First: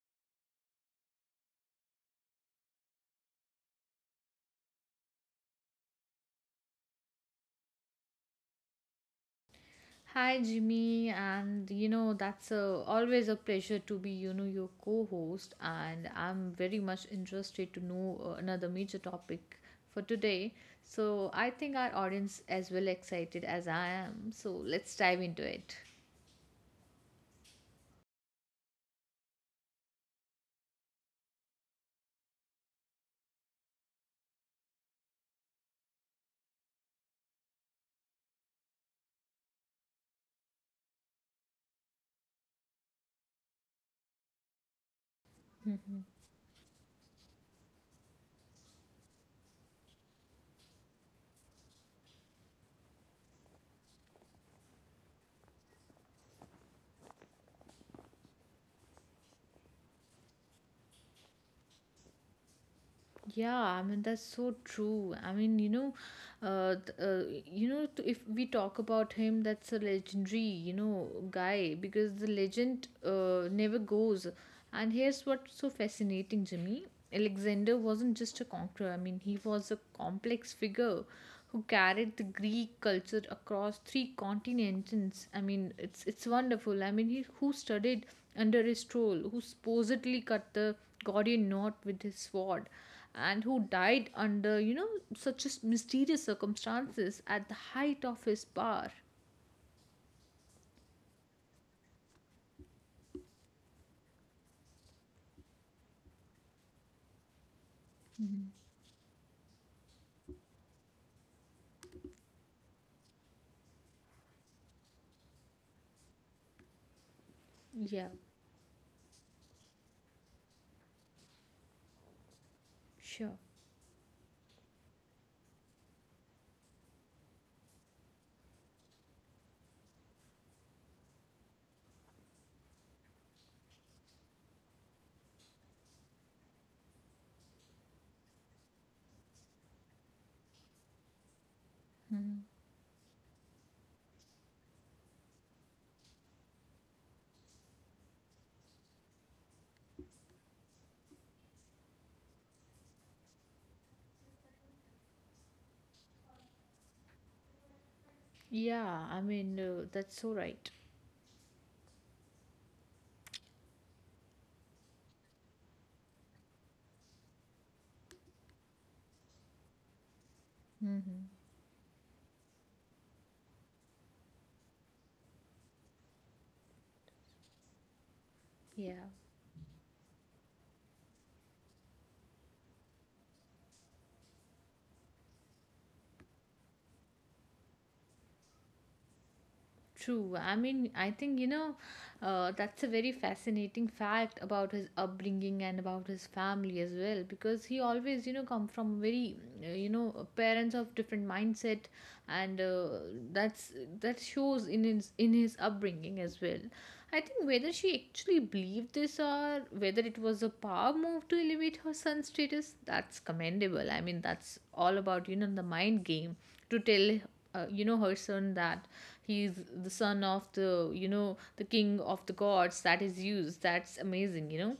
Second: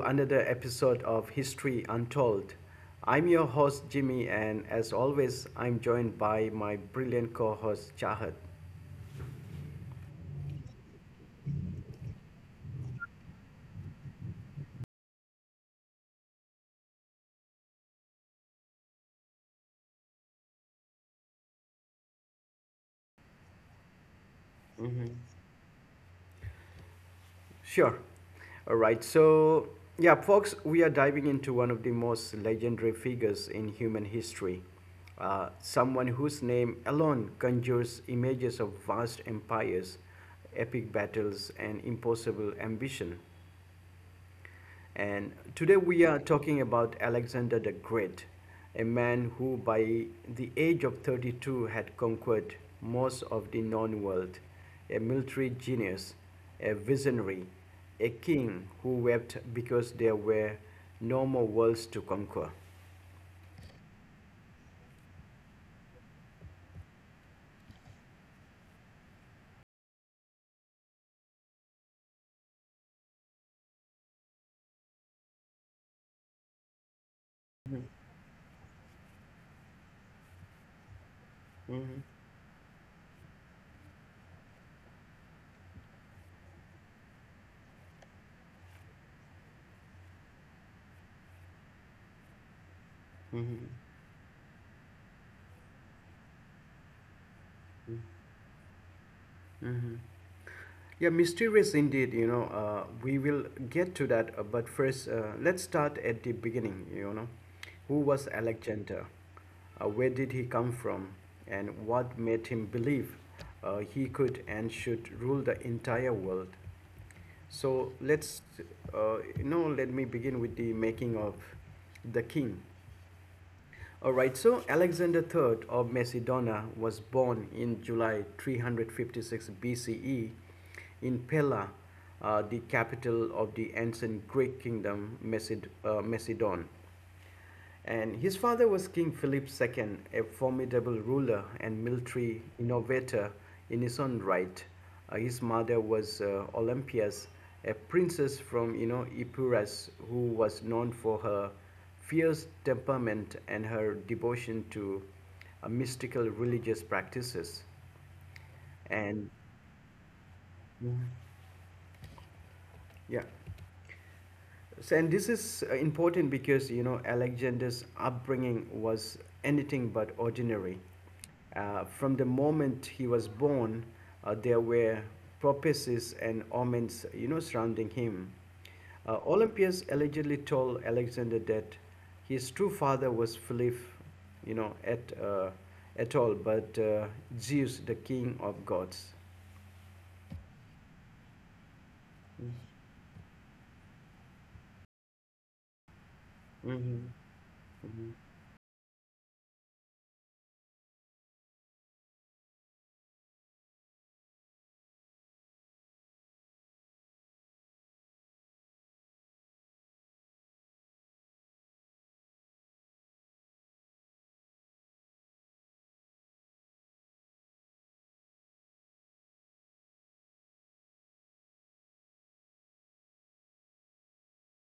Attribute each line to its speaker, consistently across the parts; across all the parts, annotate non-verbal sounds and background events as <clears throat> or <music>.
Speaker 1: another episode of History Untold. I'm your host, Jimmy, and as always, I'm joined by my brilliant co host, Chahat.
Speaker 2: Hi Jimmy, and you know that's always a pleasure to be your co-host, and I'm very much interested to know another major topic for today. So I think our audience as well excited as I am. So let's dive into it.
Speaker 1: Sure. All right, so yeah, folks, we are diving into one of the most legendary figures in human history. Someone whose name alone conjures images of vast empires, epic battles, and impossible ambition. And today we are talking about Alexander the Great, a man who by the age of 32 had conquered most of the known world, a military genius, a visionary, a king who wept because there were no more worlds to conquer.
Speaker 2: Yeah, I mean that's so true. I mean, uh, th- uh, if we talk about him, that's a legendary, guy because the legend never goes. And here's what's so fascinating, Jimmy. Alexander wasn't just a conqueror. I mean, he was a complex figure who
Speaker 1: Mm-hmm.
Speaker 2: carried the Greek culture across three continents. I mean, it's wonderful. I mean, he who studied under his troll, who supposedly cut the Gordian knot with his sword and who
Speaker 1: Mm-hmm.
Speaker 2: died under, such as mysterious circumstances at the height of his power.
Speaker 1: Mhm. Yeah, mysterious indeed. We will get to that, but first, let's start at the beginning. You know, who was Alexander? Where did he come from? And what made him believe he could and should rule the entire world? So
Speaker 2: Yeah,
Speaker 1: you know, let me begin with the making of the king.
Speaker 2: sure.
Speaker 1: All right, so Alexander III of Macedonia was born in July 356 BCE in Pella, the capital of the ancient Greek kingdom Macedon. And his father was King Philip II, a formidable ruler and military innovator in his own right. His mother was Olympias, a princess from you know Epirus, who was known for her fierce temperament and her devotion to mystical religious practices.
Speaker 2: Yeah, I
Speaker 1: And
Speaker 2: mean, that's so right.
Speaker 1: Mhm. Yeah, so, and this is important because you know Alexander's upbringing was anything but ordinary.
Speaker 2: Mm.
Speaker 1: From the moment he was born, there were prophecies and omens, you know, surrounding him.
Speaker 2: Yeah.
Speaker 1: Olympias allegedly told Alexander that his true father was Philip, you know, at uh, but Zeus, the king of gods.
Speaker 2: True. I mean, I think, that's a very fascinating fact about his upbringing and about his family as
Speaker 1: Mm-hmm.
Speaker 2: well, because he always, come from very, parents of different mindset, and that's that shows in his upbringing as well. I think whether she actually believed this or whether it was a power move to elevate her son's status, that's commendable. I mean, that's all about, the mind game to tell her son that he's the son of the you know the king of the gods that is used. That's amazing.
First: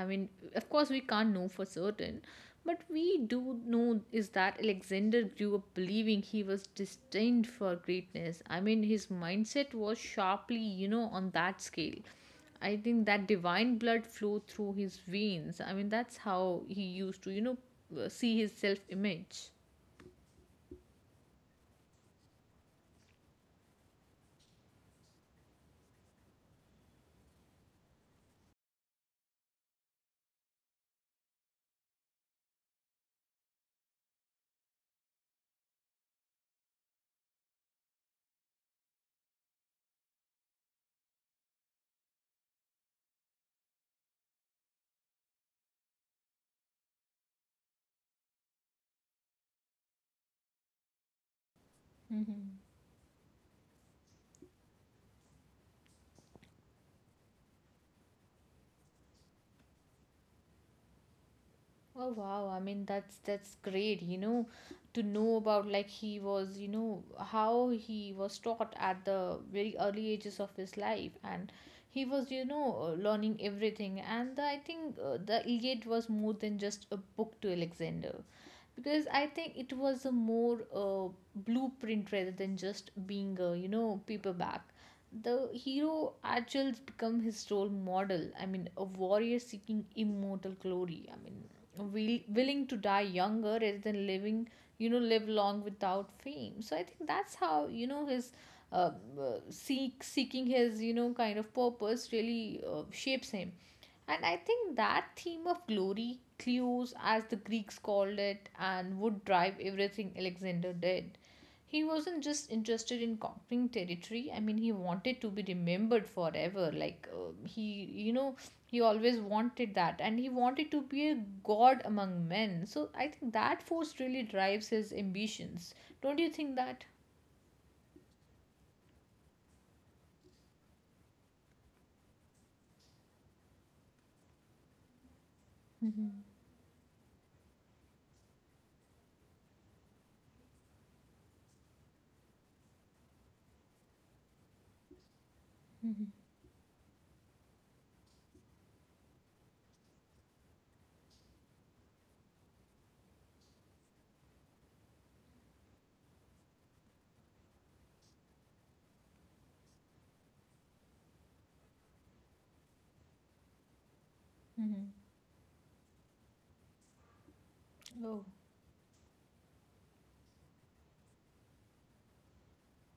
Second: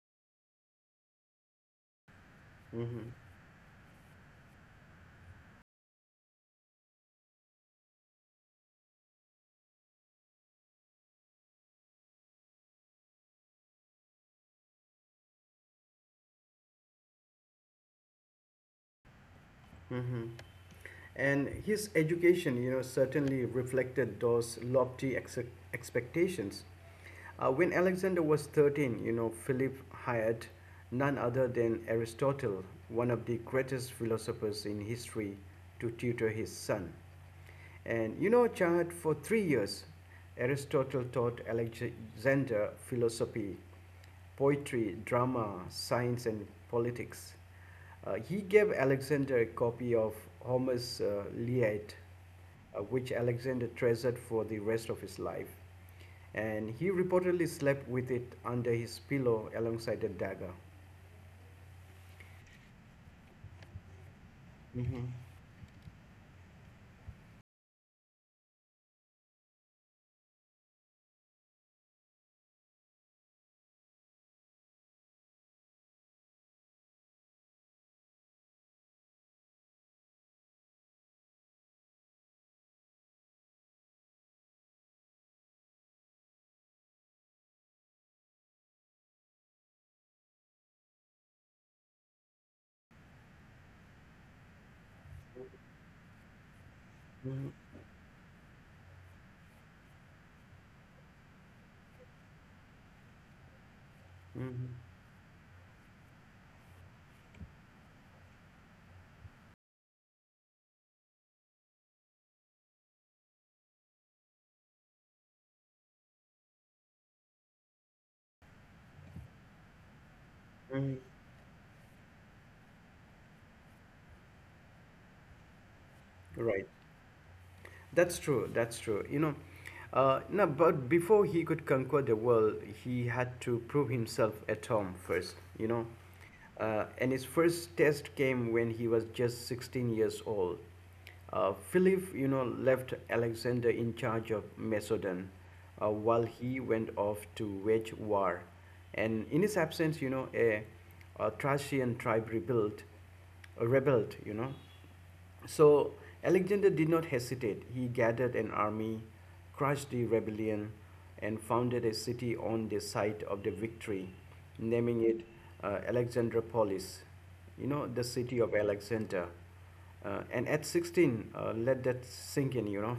Speaker 2: I mean, of course we can't know for certain, but we do know is that Alexander grew up believing he was destined for greatness. I mean, his mindset was sharply on that scale. I think that divine blood flowed through his veins. I mean, that's how he used to see his self image
Speaker 1: Mm-hmm. And his education, you know, certainly reflected those expectations. When Alexander was 13, you know, Philip hired none other than Aristotle, one of the greatest philosophers in history, to tutor his son. And you know, Chahat, for 3 years, Aristotle taught Alexander philosophy, poetry, drama, science, and politics. He gave Alexander a copy of Homer's Iliad,
Speaker 2: Mm-hmm.
Speaker 1: which Alexander treasured for the rest of his life, and he reportedly slept with it under his pillow alongside a dagger.
Speaker 2: Oh wow, I mean that's great, to
Speaker 1: Hmm.
Speaker 2: know about like he was, how he was taught at the very early ages of his life, and he was, learning everything and I think the Iliad was more than just a book to Alexander because I think it was a more blueprint rather than just being a, paperback. The hero Achilles become his role model. I mean, a warrior seeking immortal glory. I mean, willing to die younger rather than living you know live long without fame. So I think that's how his uh, seeking his kind of purpose really shapes him. And I think
Speaker 1: Hmm.
Speaker 2: that theme of glory clues, as the Greeks called it, and would drive everything Alexander did. He wasn't just interested in conquering territory. I mean, he wanted to be remembered forever, like he you know he always wanted that, and he wanted to
Speaker 1: Hmm.
Speaker 2: be a god among men. So I think that force really drives his ambitions. Don't you think
Speaker 1: Right.
Speaker 2: that?
Speaker 1: That's true. That's true. No, but before he could conquer the world, he had to prove himself at home first, you know. And his first test came when he was just 16 years old. Philip, you know, left Alexander in charge of Macedon while he went off to wage war. And in his absence, a Thracian tribe rebelled, you know. So Alexander did not hesitate. He gathered an army, crushed the rebellion, and founded a city on the site of the victory,
Speaker 2: Mhm.
Speaker 1: naming it Alexandropolis, you know, the
Speaker 2: Oh,
Speaker 1: city of Alexander. And at 16, let that sink in, you know.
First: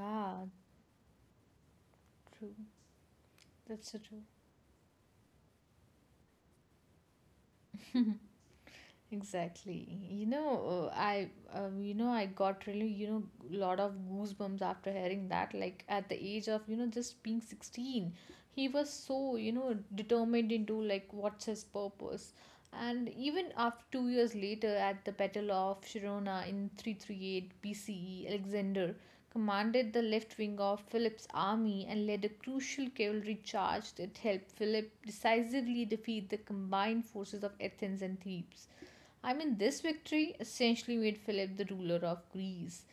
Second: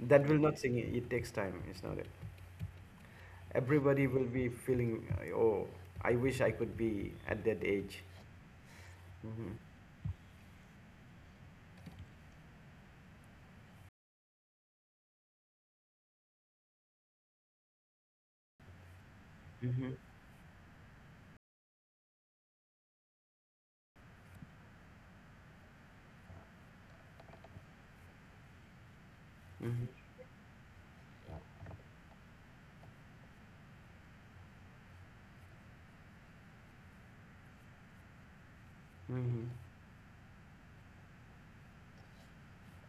Speaker 1: That will not sink in, it takes time, it's not it.
Speaker 2: True. That's so
Speaker 1: Everybody
Speaker 2: true.
Speaker 1: will be feeling, oh, I wish I could be at that age.
Speaker 2: <laughs>
Speaker 1: Mm-hmm.
Speaker 2: Exactly. I got really, lot of goosebumps after hearing that. Like at the age of, just being 16, he was so,
Speaker 1: Mm-hmm.
Speaker 2: determined into like what's his purpose. And even after 2 years later, at the Battle of Sharona in 338 BCE, Alexander commanded the left wing of Philip's army and led a crucial cavalry charge that helped Philip decisively defeat the combined forces of Athens and Thebes. I
Speaker 1: Mm-hmm.
Speaker 2: mean, this victory essentially made Philip the ruler of Greece.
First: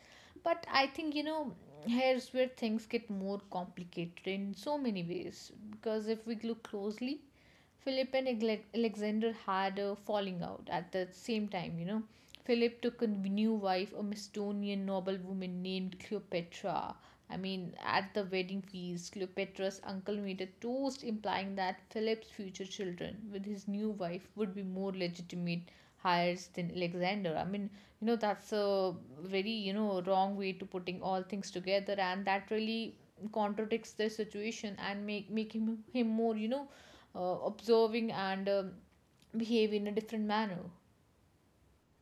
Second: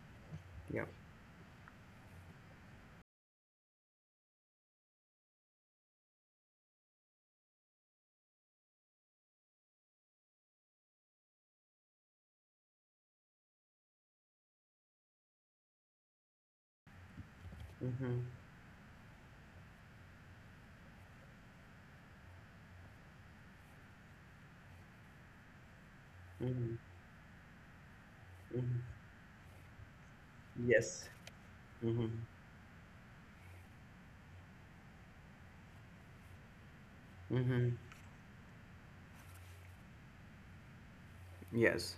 Speaker 2: But I
Speaker 1: Yeah.
Speaker 2: think, here's where things get more complicated in so many ways. Because if we look closely, Philip and Alexander had a falling out at the same time, Philip took a new wife, a Macedonian noble woman named Cleopatra. I mean, at the
Speaker 1: Mm-hmm.
Speaker 2: wedding feast, Cleopatra's uncle made a toast implying that Philip's future children with his new wife would be more legitimate heirs than
Speaker 1: Mm-hmm.
Speaker 2: Alexander. I mean, that's
Speaker 1: Mhm.
Speaker 2: a very, wrong way to putting
Speaker 1: Yes.
Speaker 2: all things together,
Speaker 1: Mhm.
Speaker 2: and that really contradicts the situation and make him more,
Speaker 1: Mm-hmm.
Speaker 2: observing and behave in a different manner.
Speaker 1: Yes.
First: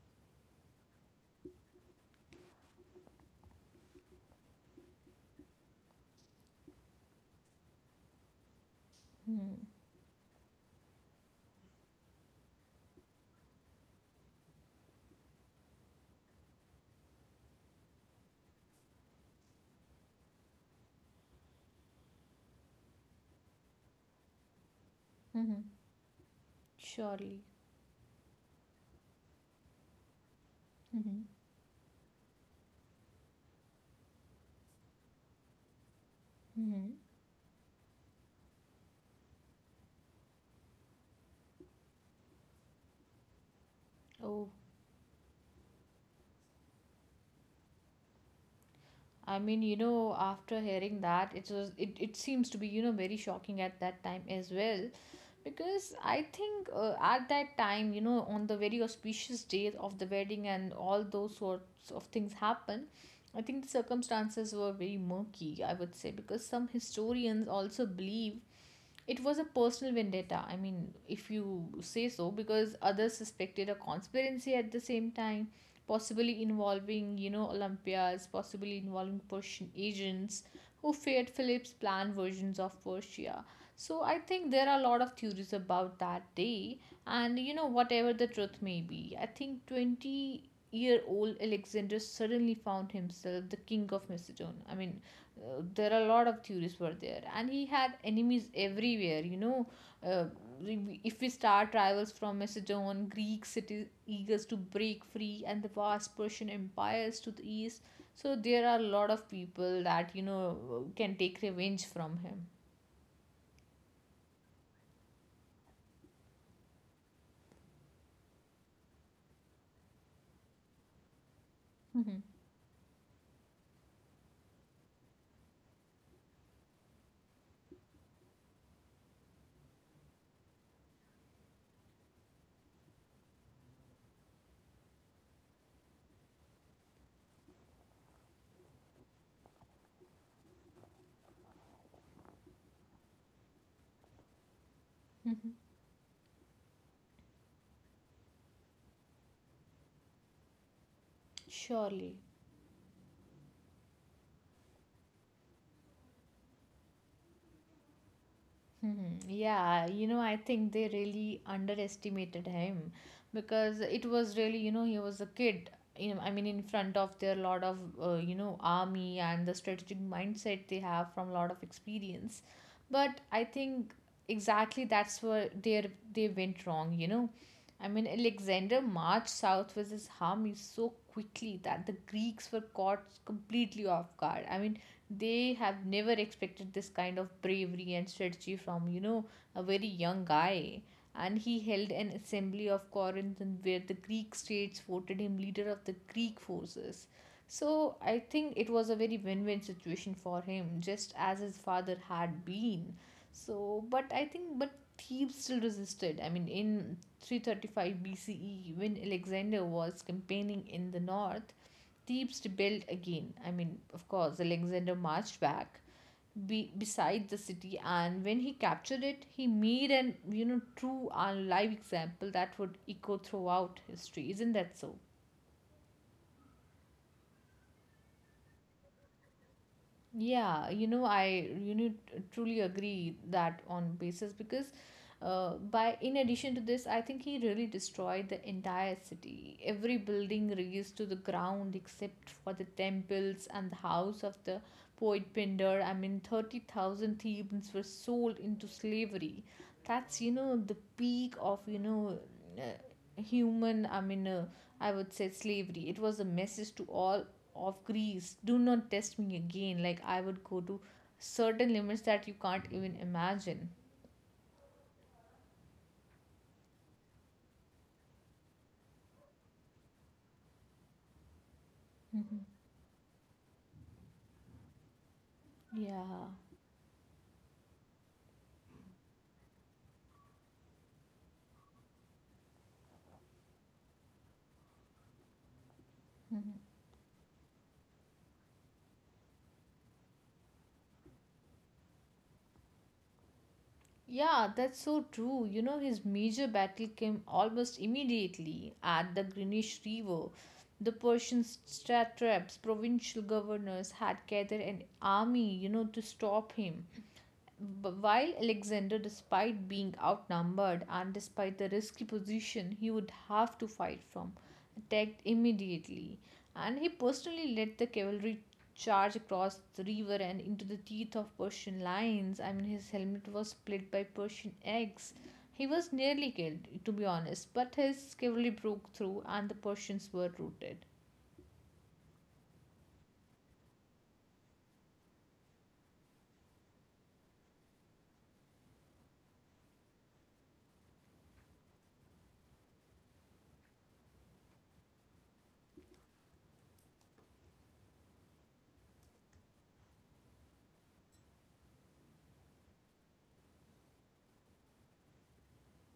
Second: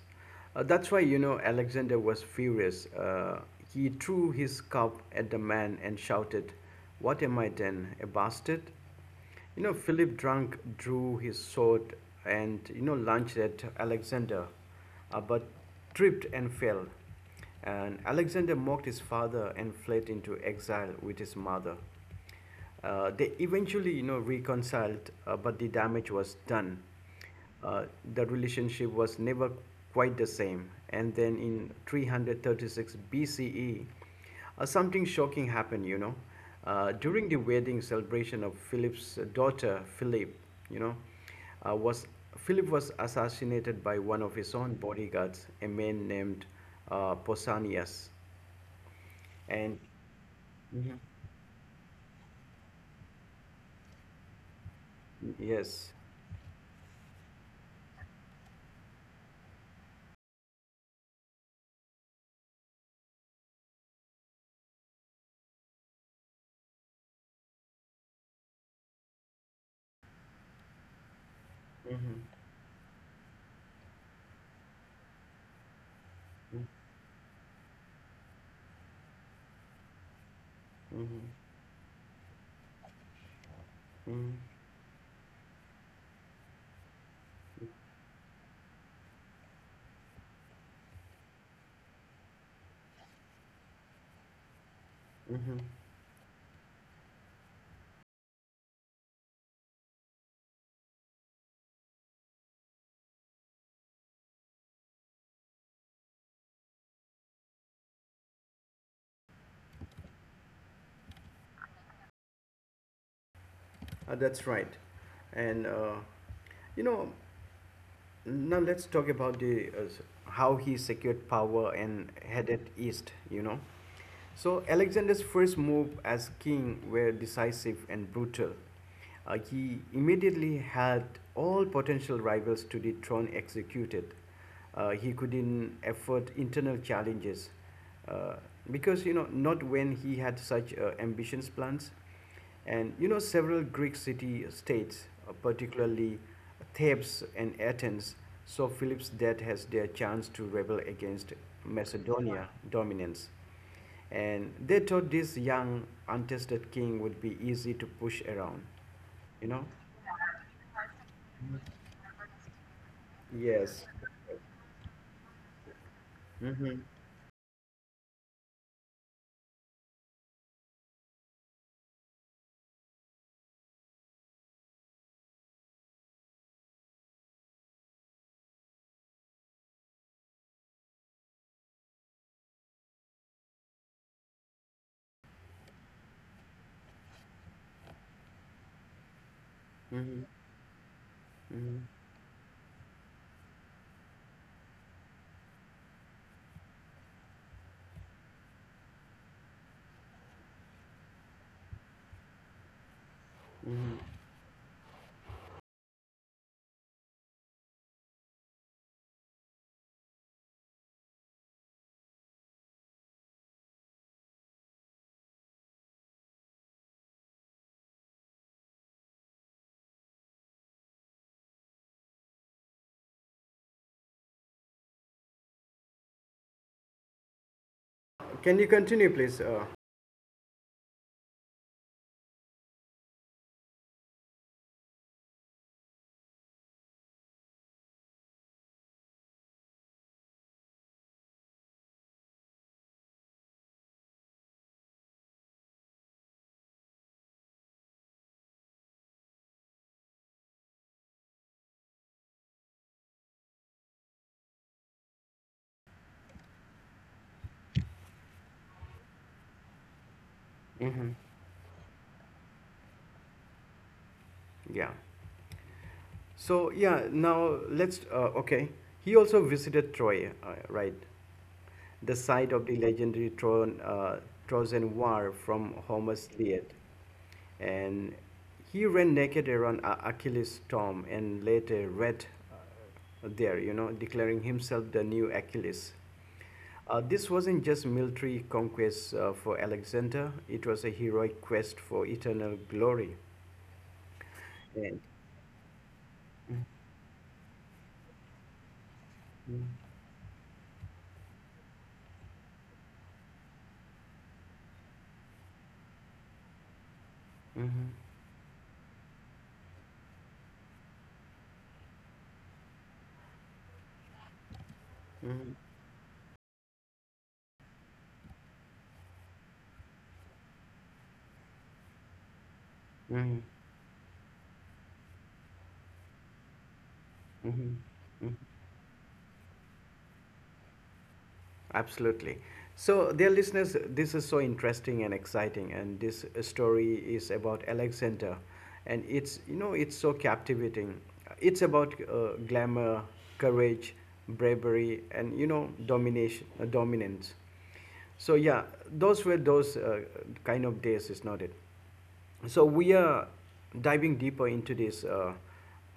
Speaker 1: That's why, you know, Alexander was furious. He threw his cup at the man and shouted, what am I then, a bastard?
Speaker 2: Mm-hmm.
Speaker 1: You know, Philip drunk drew his sword and, you know, lunged at Alexander, but tripped and fell. And Alexander mocked his father and fled into exile with his mother. They eventually, you know, reconciled, but
Speaker 2: Mm-hmm.
Speaker 1: the damage was done.
Speaker 2: Surely.
Speaker 1: Uh, the relationship was never quite the same. And
Speaker 2: Mm-hmm.
Speaker 1: then in 336 BCE, something shocking happened, you know.
Speaker 2: Mm-hmm.
Speaker 1: During the wedding celebration of Philip's daughter, you know, uh, was Philip was assassinated by one of
Speaker 2: Oh,
Speaker 1: his own bodyguards, a man named Pausanias.
Speaker 2: I mean,
Speaker 1: And
Speaker 2: after hearing that, it seems to be, very shocking at that time as well.
Speaker 1: yes.
Speaker 2: Because I think at that time, on the very auspicious day of the wedding and all those sorts of things happen, I think the circumstances were very murky, I would say, because some historians also believe it was a personal vendetta. I mean, if you say
Speaker 1: Hmm.
Speaker 2: so, because others suspected a conspiracy at the same time, possibly involving, Olympias, possibly involving Persian agents who feared
Speaker 1: Hmm.
Speaker 2: Philip's planned versions of Persia. So I
Speaker 1: Mm,
Speaker 2: think there are a lot of theories about that day, and whatever the truth may be, I think 20-year-old Alexander suddenly found himself the king of Macedonia. I mean, there are a lot of theorists were there, and he had enemies everywhere. Uh, if we start rivals from Macedon, Greek cities eagers to break free, and the vast Persian empires to the east, so there are a lot of people that can take revenge from him.
Speaker 1: that's right. And you know, now let's talk about how he secured power and headed east, you know. So Alexander's first move as king were decisive and brutal. He immediately had all potential rivals to the throne executed. He couldn't afford internal challenges uh, because you know not when he had such ambitious plans. And you know, several Greek city states, particularly Thebes and Athens, saw Philip's death as their chance to rebel against
Speaker 2: <laughs> Surely.
Speaker 1: Macedonia dominance. And they thought this young, untested king would be easy to push around.
Speaker 2: Hmm.
Speaker 1: You know?
Speaker 2: Yeah, I think they really underestimated him because
Speaker 1: Yes.
Speaker 2: it was really, he was a kid. I mean, in front of their lot of, army and the strategic mindset they have from lot of experience. But I think exactly that's where they went wrong. I mean, Alexander marched south with his army so quickly that the Greeks were caught completely off guard. I mean, they have never expected this kind of bravery and strategy from, a very
Speaker 1: Hmm.
Speaker 2: young guy. And he
Speaker 1: Hmm.
Speaker 2: held an assembly of Corinth, and where the Greek states voted him leader of the Greek forces. So I think it was a very win win situation for him, just as his father had been. So, but Thebes still resisted. I mean, in 335 BCE, when Alexander was campaigning in the north, Thebes rebuilt again. I mean, of course, Alexander marched back beside the city, and when he captured it, he made an true and live example that would echo throughout history. Isn't that so?
Speaker 1: Can you continue, please?
Speaker 2: Yeah, I truly agree that on basis because by in addition to this, I think he really destroyed the entire city. Every building razed to the ground except for the temples and the house of the poet Pindar. I mean, 30,000 Thebans were sold into slavery. That's, the peak of, uh, human. I mean, I would say slavery. It was a message to all of Greece: do not test me again, like I would go to
Speaker 1: Mm-hmm.
Speaker 2: certain limits that you can't even imagine.
Speaker 1: Yeah. So yeah, now, he also visited Troy, right? The site of the legendary Trojan War from
Speaker 2: Yeah,
Speaker 1: Homer's Iliad. And he ran naked around Achilles' tomb and later read there, you know, declaring himself the new Achilles. This wasn't just military conquest for Alexander, it was a heroic quest for eternal glory.
Speaker 2: yeah, that's so
Speaker 1: And,
Speaker 2: true. His major battle came almost immediately at the Greenish River. The Persian satraps, provincial governors, had gathered an army to stop him.
Speaker 1: Mhm,
Speaker 2: But while Alexander, despite being outnumbered and despite the risky position he would have to fight from, attacked
Speaker 1: mhm, mhm,
Speaker 2: immediately, and he personally led the cavalry charge across the river and into the teeth of Persian lions. I mean, his helmet
Speaker 1: mhm,
Speaker 2: was split by Persian eggs. He was nearly killed, to be honest, but
Speaker 1: mhm,
Speaker 2: his
Speaker 1: mhm.
Speaker 2: cavalry broke through and the Persians were routed.
Speaker 1: Absolutely. So, dear listeners, this is so interesting and exciting, and this story is about Alexander, and it's you know it's so captivating. It's about glamour, courage, bravery, and you know domination, dominance. So yeah, those were those kind of days, is not it? So we are diving deeper into this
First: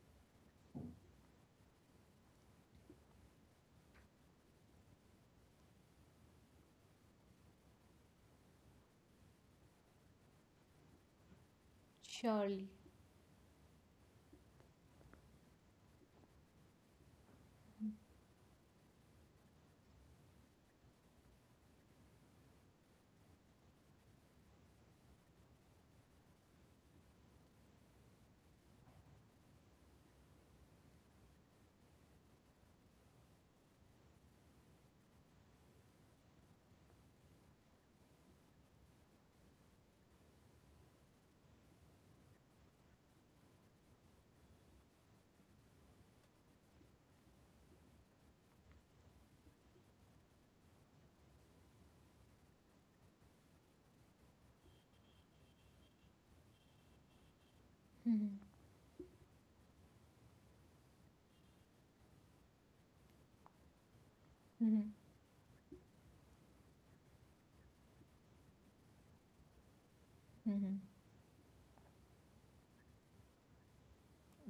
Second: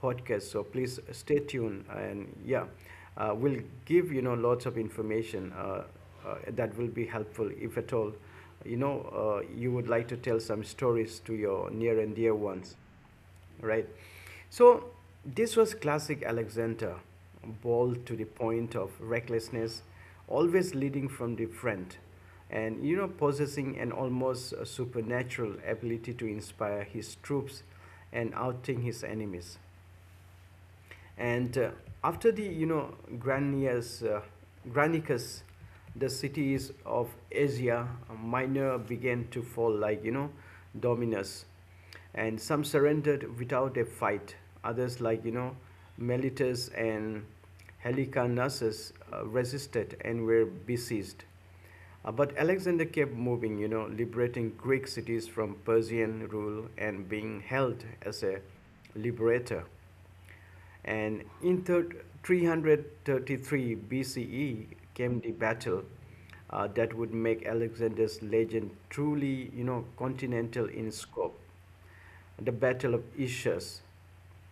Speaker 1: podcast. So please stay tuned, and yeah, we'll give you know lots of information that will be helpful if at all. You would like to tell some stories to your near and dear
Speaker 2: Surely.
Speaker 1: ones right? So this was classic Alexander, bold to the point of recklessness, always leading from the front, and you know possessing an almost supernatural ability to inspire his troops and outing his enemies. And after the you know Granicus, the cities of Asia Minor began to fall like you know Dominus, and some surrendered without a fight. Others like you know Miletus and Helicarnassus resisted and were besieged. But Alexander kept moving, you know, liberating Greek cities from Persian rule and being held as a liberator. And in 333 BCE came the battle that would make Alexander's legend truly, you know, continental in
Speaker 2: <laughs>
Speaker 1: scope. The Battle of Issus.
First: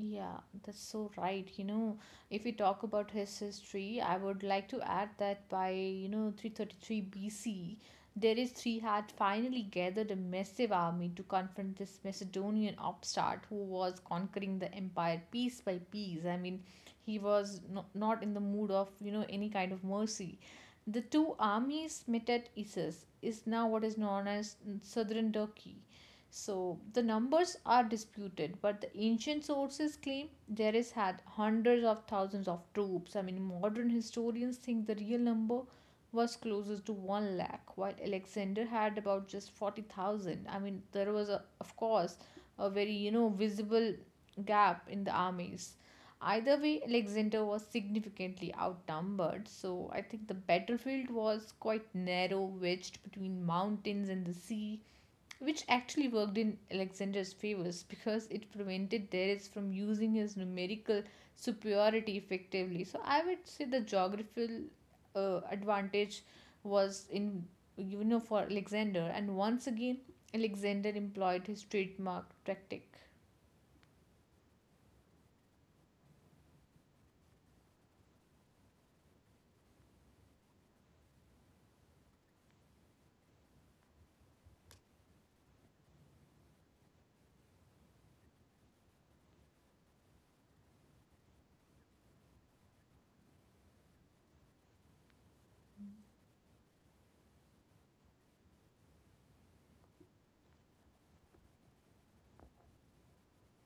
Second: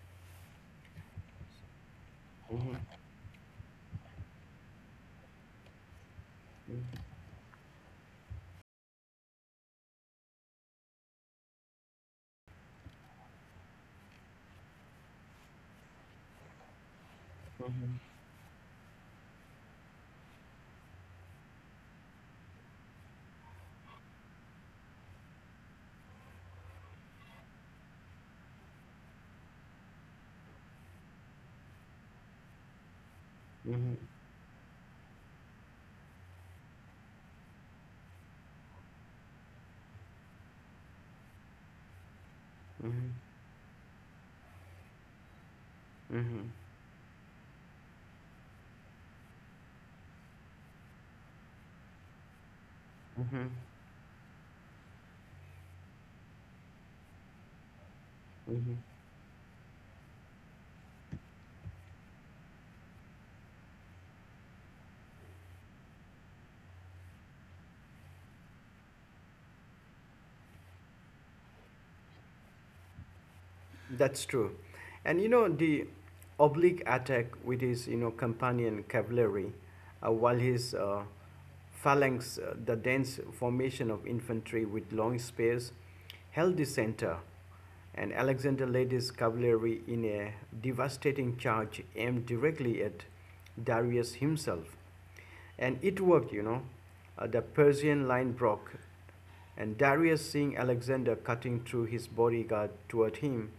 Speaker 2: Yeah, that's so right. If we
Speaker 1: Mhm,
Speaker 2: talk about his history, I would like to add that by, 333
Speaker 1: mhm,
Speaker 2: BC, Darius III had finally gathered a massive army to confront this Macedonian upstart who was conquering the empire piece by piece. I mean, he was
Speaker 1: mhm,
Speaker 2: not in the mood of, any kind of mercy. The two armies met at Issus, is now what is known as southern Turkey. So the numbers are disputed, but the ancient sources claim there is had hundreds of thousands of troops. I mean, modern
Speaker 1: mhm,
Speaker 2: historians think the real number was closest to 1 lakh, while Alexander had about just 40,000. I mean, there was, of course, a very, visible gap in the armies.
Speaker 1: mhm,
Speaker 2: Either
Speaker 1: mhm,
Speaker 2: way, Alexander was significantly outnumbered, so I think the battlefield was quite narrow, wedged between
Speaker 1: mhm,
Speaker 2: mountains and the sea, which actually worked in Alexander's favors because it
Speaker 1: mhm.
Speaker 2: prevented Darius from using his numerical superiority effectively. So I would say the geographical advantage was in you know for Alexander, and once again Alexander employed his trademark tactic.
Speaker 1: That's true. And you know, the oblique attack with his, you know, companion cavalry, while his phalanx, the dense formation of infantry with long spears, held the center. And Alexander led his cavalry in a devastating charge aimed directly at Darius himself. And it worked, you know. The Persian line broke, and Darius, seeing Alexander cutting through his bodyguard toward him,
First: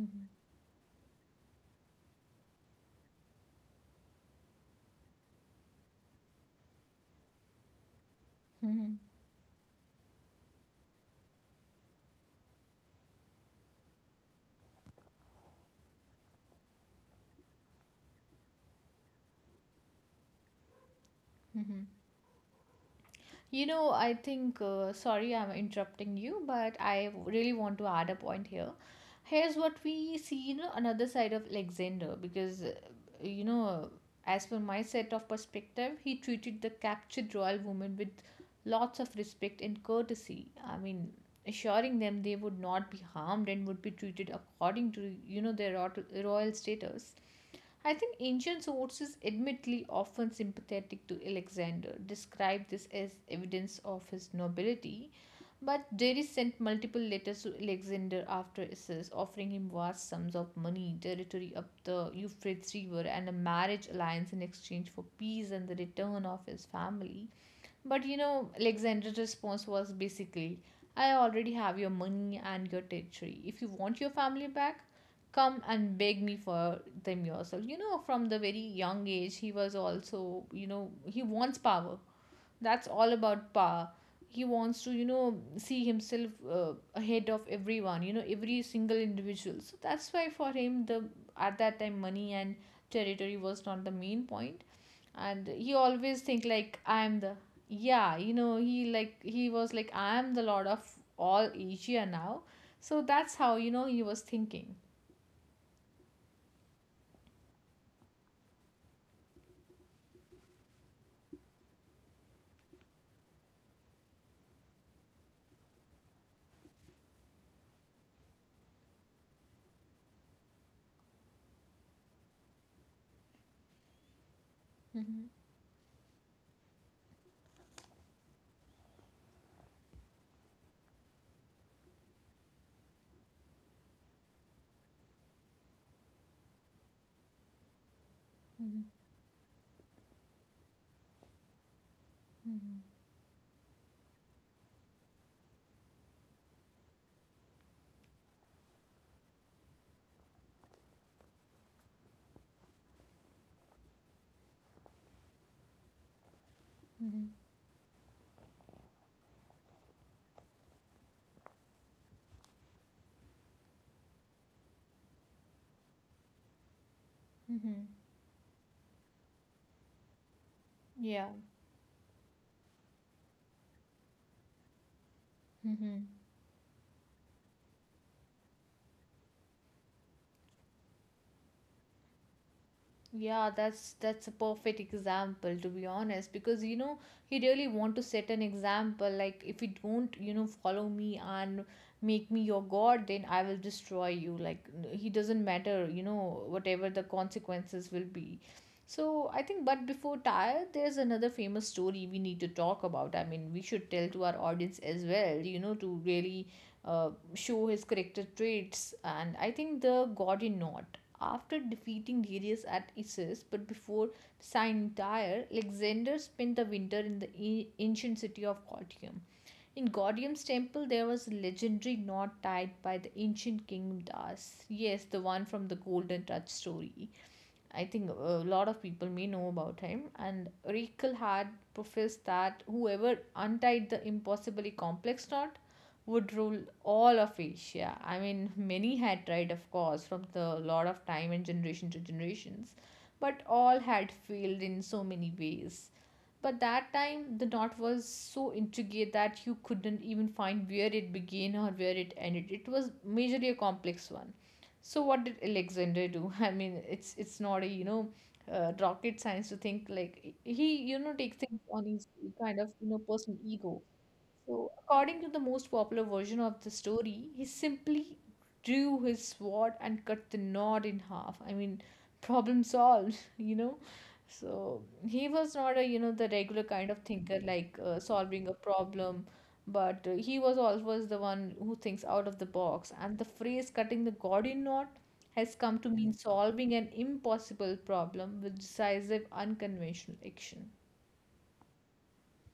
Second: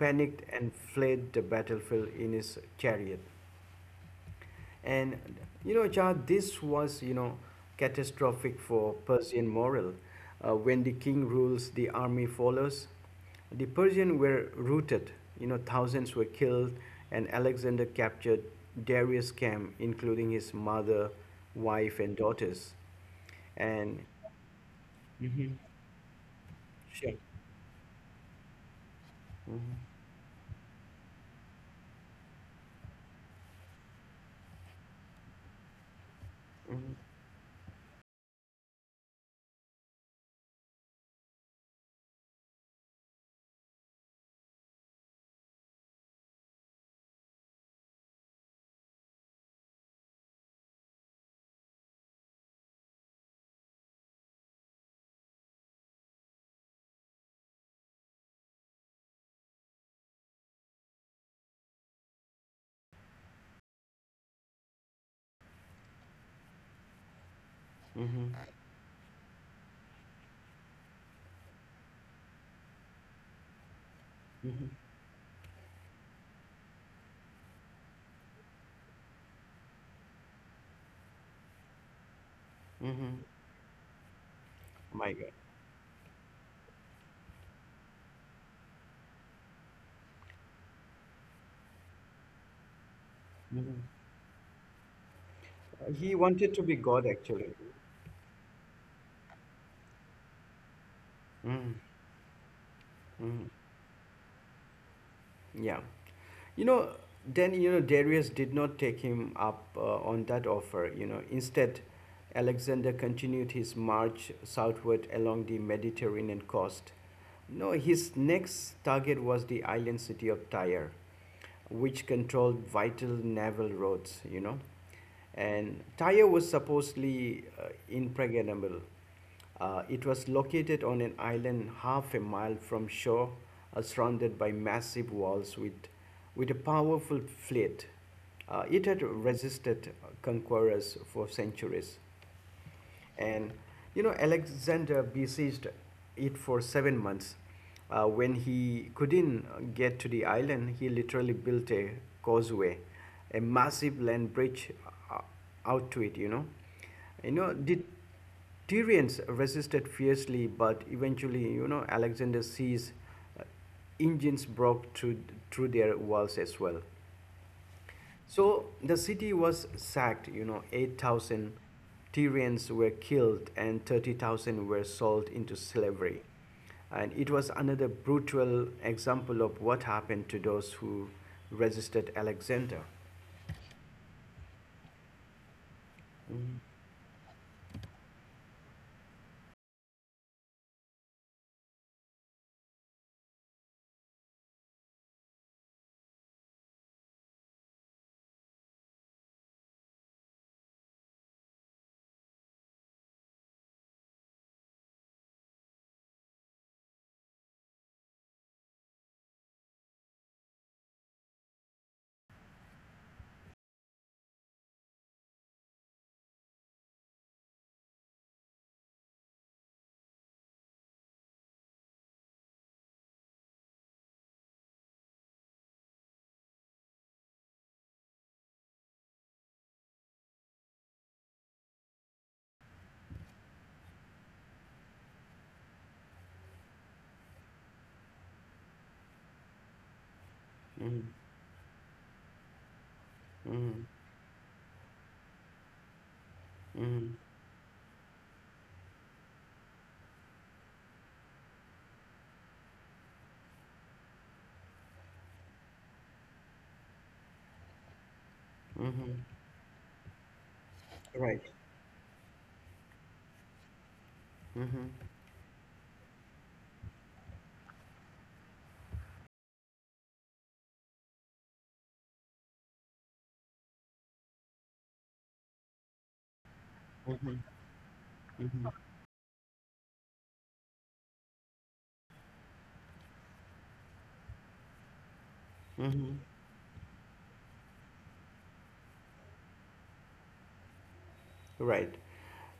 Speaker 2: Mm-hmm.
Speaker 1: and fled the battlefield in his chariot. And you know, Jah, this was you know catastrophic for
Speaker 2: Mm-hmm.
Speaker 1: Persian morale. When the king rules, the army follows. The Persians were routed. You know, thousands were killed, and Alexander captured Darius' camp, including his mother,
Speaker 2: Mm-hmm.
Speaker 1: wife, and daughters. And
Speaker 2: I think, sorry, I'm interrupting you, but I
Speaker 1: sure.
Speaker 2: really want to add a point here. Here's
Speaker 1: Mhm.
Speaker 2: what we see, another side of Alexander, because, you know, as per my set of perspective, he treated the
Speaker 1: Mhm.
Speaker 2: captured royal women with lots of respect and courtesy. I mean, assuring them they would not be harmed and would be treated according to, their royal status. I think ancient sources, admittedly often sympathetic to Alexander, describe this as evidence of his nobility. But Darius sent multiple letters to Alexander after Issus, offering him vast sums of money, territory up the Euphrates River, and a marriage alliance in exchange for peace and the return of his family. But
Speaker 1: Mm-hmm.
Speaker 2: Alexander's response was basically, I already have your money and your territory. If you want your family
Speaker 1: Mm-hmm.
Speaker 2: back, come and beg me for them yourself. You know, from the very young age, he was also, he wants power. That's all
Speaker 1: Mm-hmm.
Speaker 2: about power. He wants to
Speaker 1: My God.
Speaker 2: see himself ahead of everyone, every single individual. So that's why for him, the at that time money and territory was
Speaker 1: Mm-hmm.
Speaker 2: not the main point. And he
Speaker 1: He
Speaker 2: always think
Speaker 1: wanted to be
Speaker 2: like,
Speaker 1: God,
Speaker 2: I am the,
Speaker 1: actually.
Speaker 2: yeah, he like he was like, I am the lord of all
Speaker 1: Mm-hmm.
Speaker 2: Asia now. So that's how he was thinking.
Speaker 1: Yeah. You know, then, you know, Darius did not take him up on that offer. You know, instead, Alexander continued his march southward along the Mediterranean coast. No, his next target was the island city of Tyre, which controlled vital naval roads, you know.
Speaker 2: Mm-hmm,
Speaker 1: And Tyre was supposedly impregnable. It was located on an island half a mile from shore, surrounded by massive walls with a powerful fleet. It
Speaker 2: mm-hmm,
Speaker 1: had resisted conquerors for centuries. And you know, Alexander besieged it for 7 months. When he couldn't get to the island, he literally built a causeway, a massive land bridge uh, out to it, you know. You
Speaker 2: mm-hmm,
Speaker 1: know, the Tyrians resisted fiercely, but eventually, you know, Alexander sees uh, engines broke through their walls as well.
Speaker 2: mm-hmm,
Speaker 1: So the city was sacked, you know,
Speaker 2: yeah,
Speaker 1: 8,000 Tyrians were killed and 30,000 were sold into
Speaker 2: mm-hmm.
Speaker 1: slavery. And it was another brutal example of what happened to those who resisted Alexander.
Speaker 2: Yeah, that's a perfect example, to be honest, because he really want to set an example, like if you don't follow me and make me your god, then I will destroy you like he doesn't matter, whatever the consequences will be. So I think, but before Tyre, there's another famous story we need to talk about. I mean, we should tell to our audience as well, to really show his character traits, and I think the god in not. After defeating Darius at Issus, but before signing Tyre, Alexander spent the winter in the ancient city of Gordium. In Gordium's temple, there was a legendary knot tied by the ancient king Das. Yes, the one from the Golden Touch story. I think a lot of people may know about him. And Rikel had professed that whoever untied the impossibly complex knot would rule all of Asia. I mean, many had tried, of course, from the lot
Speaker 1: Mhm,
Speaker 2: of time and generation to generations, but
Speaker 1: mhm,
Speaker 2: all had failed in so many ways. But that
Speaker 1: mhm,
Speaker 2: time, the knot was so intricate that you couldn't even find where it began or where it ended. It was majorly a complex one. So what did Alexander do? <laughs> I mean, it's it's not a
Speaker 1: mhm.
Speaker 2: rocket science to think, like, he
Speaker 1: Right.
Speaker 2: takes things on his kind of personal ego. So,
Speaker 1: Hmm.
Speaker 2: according to the most popular version of the story, he simply drew his sword and cut the knot in half. I mean, problem solved, <laughs> . So, he was not a, the regular kind of thinker, like solving a
Speaker 1: Hmm.
Speaker 2: problem, but he was always the one who thinks out of the box. And the phrase cutting the Gordian knot has come to
Speaker 1: Hmm.
Speaker 2: mean solving an impossible problem with decisive, unconventional action.
Speaker 1: Right.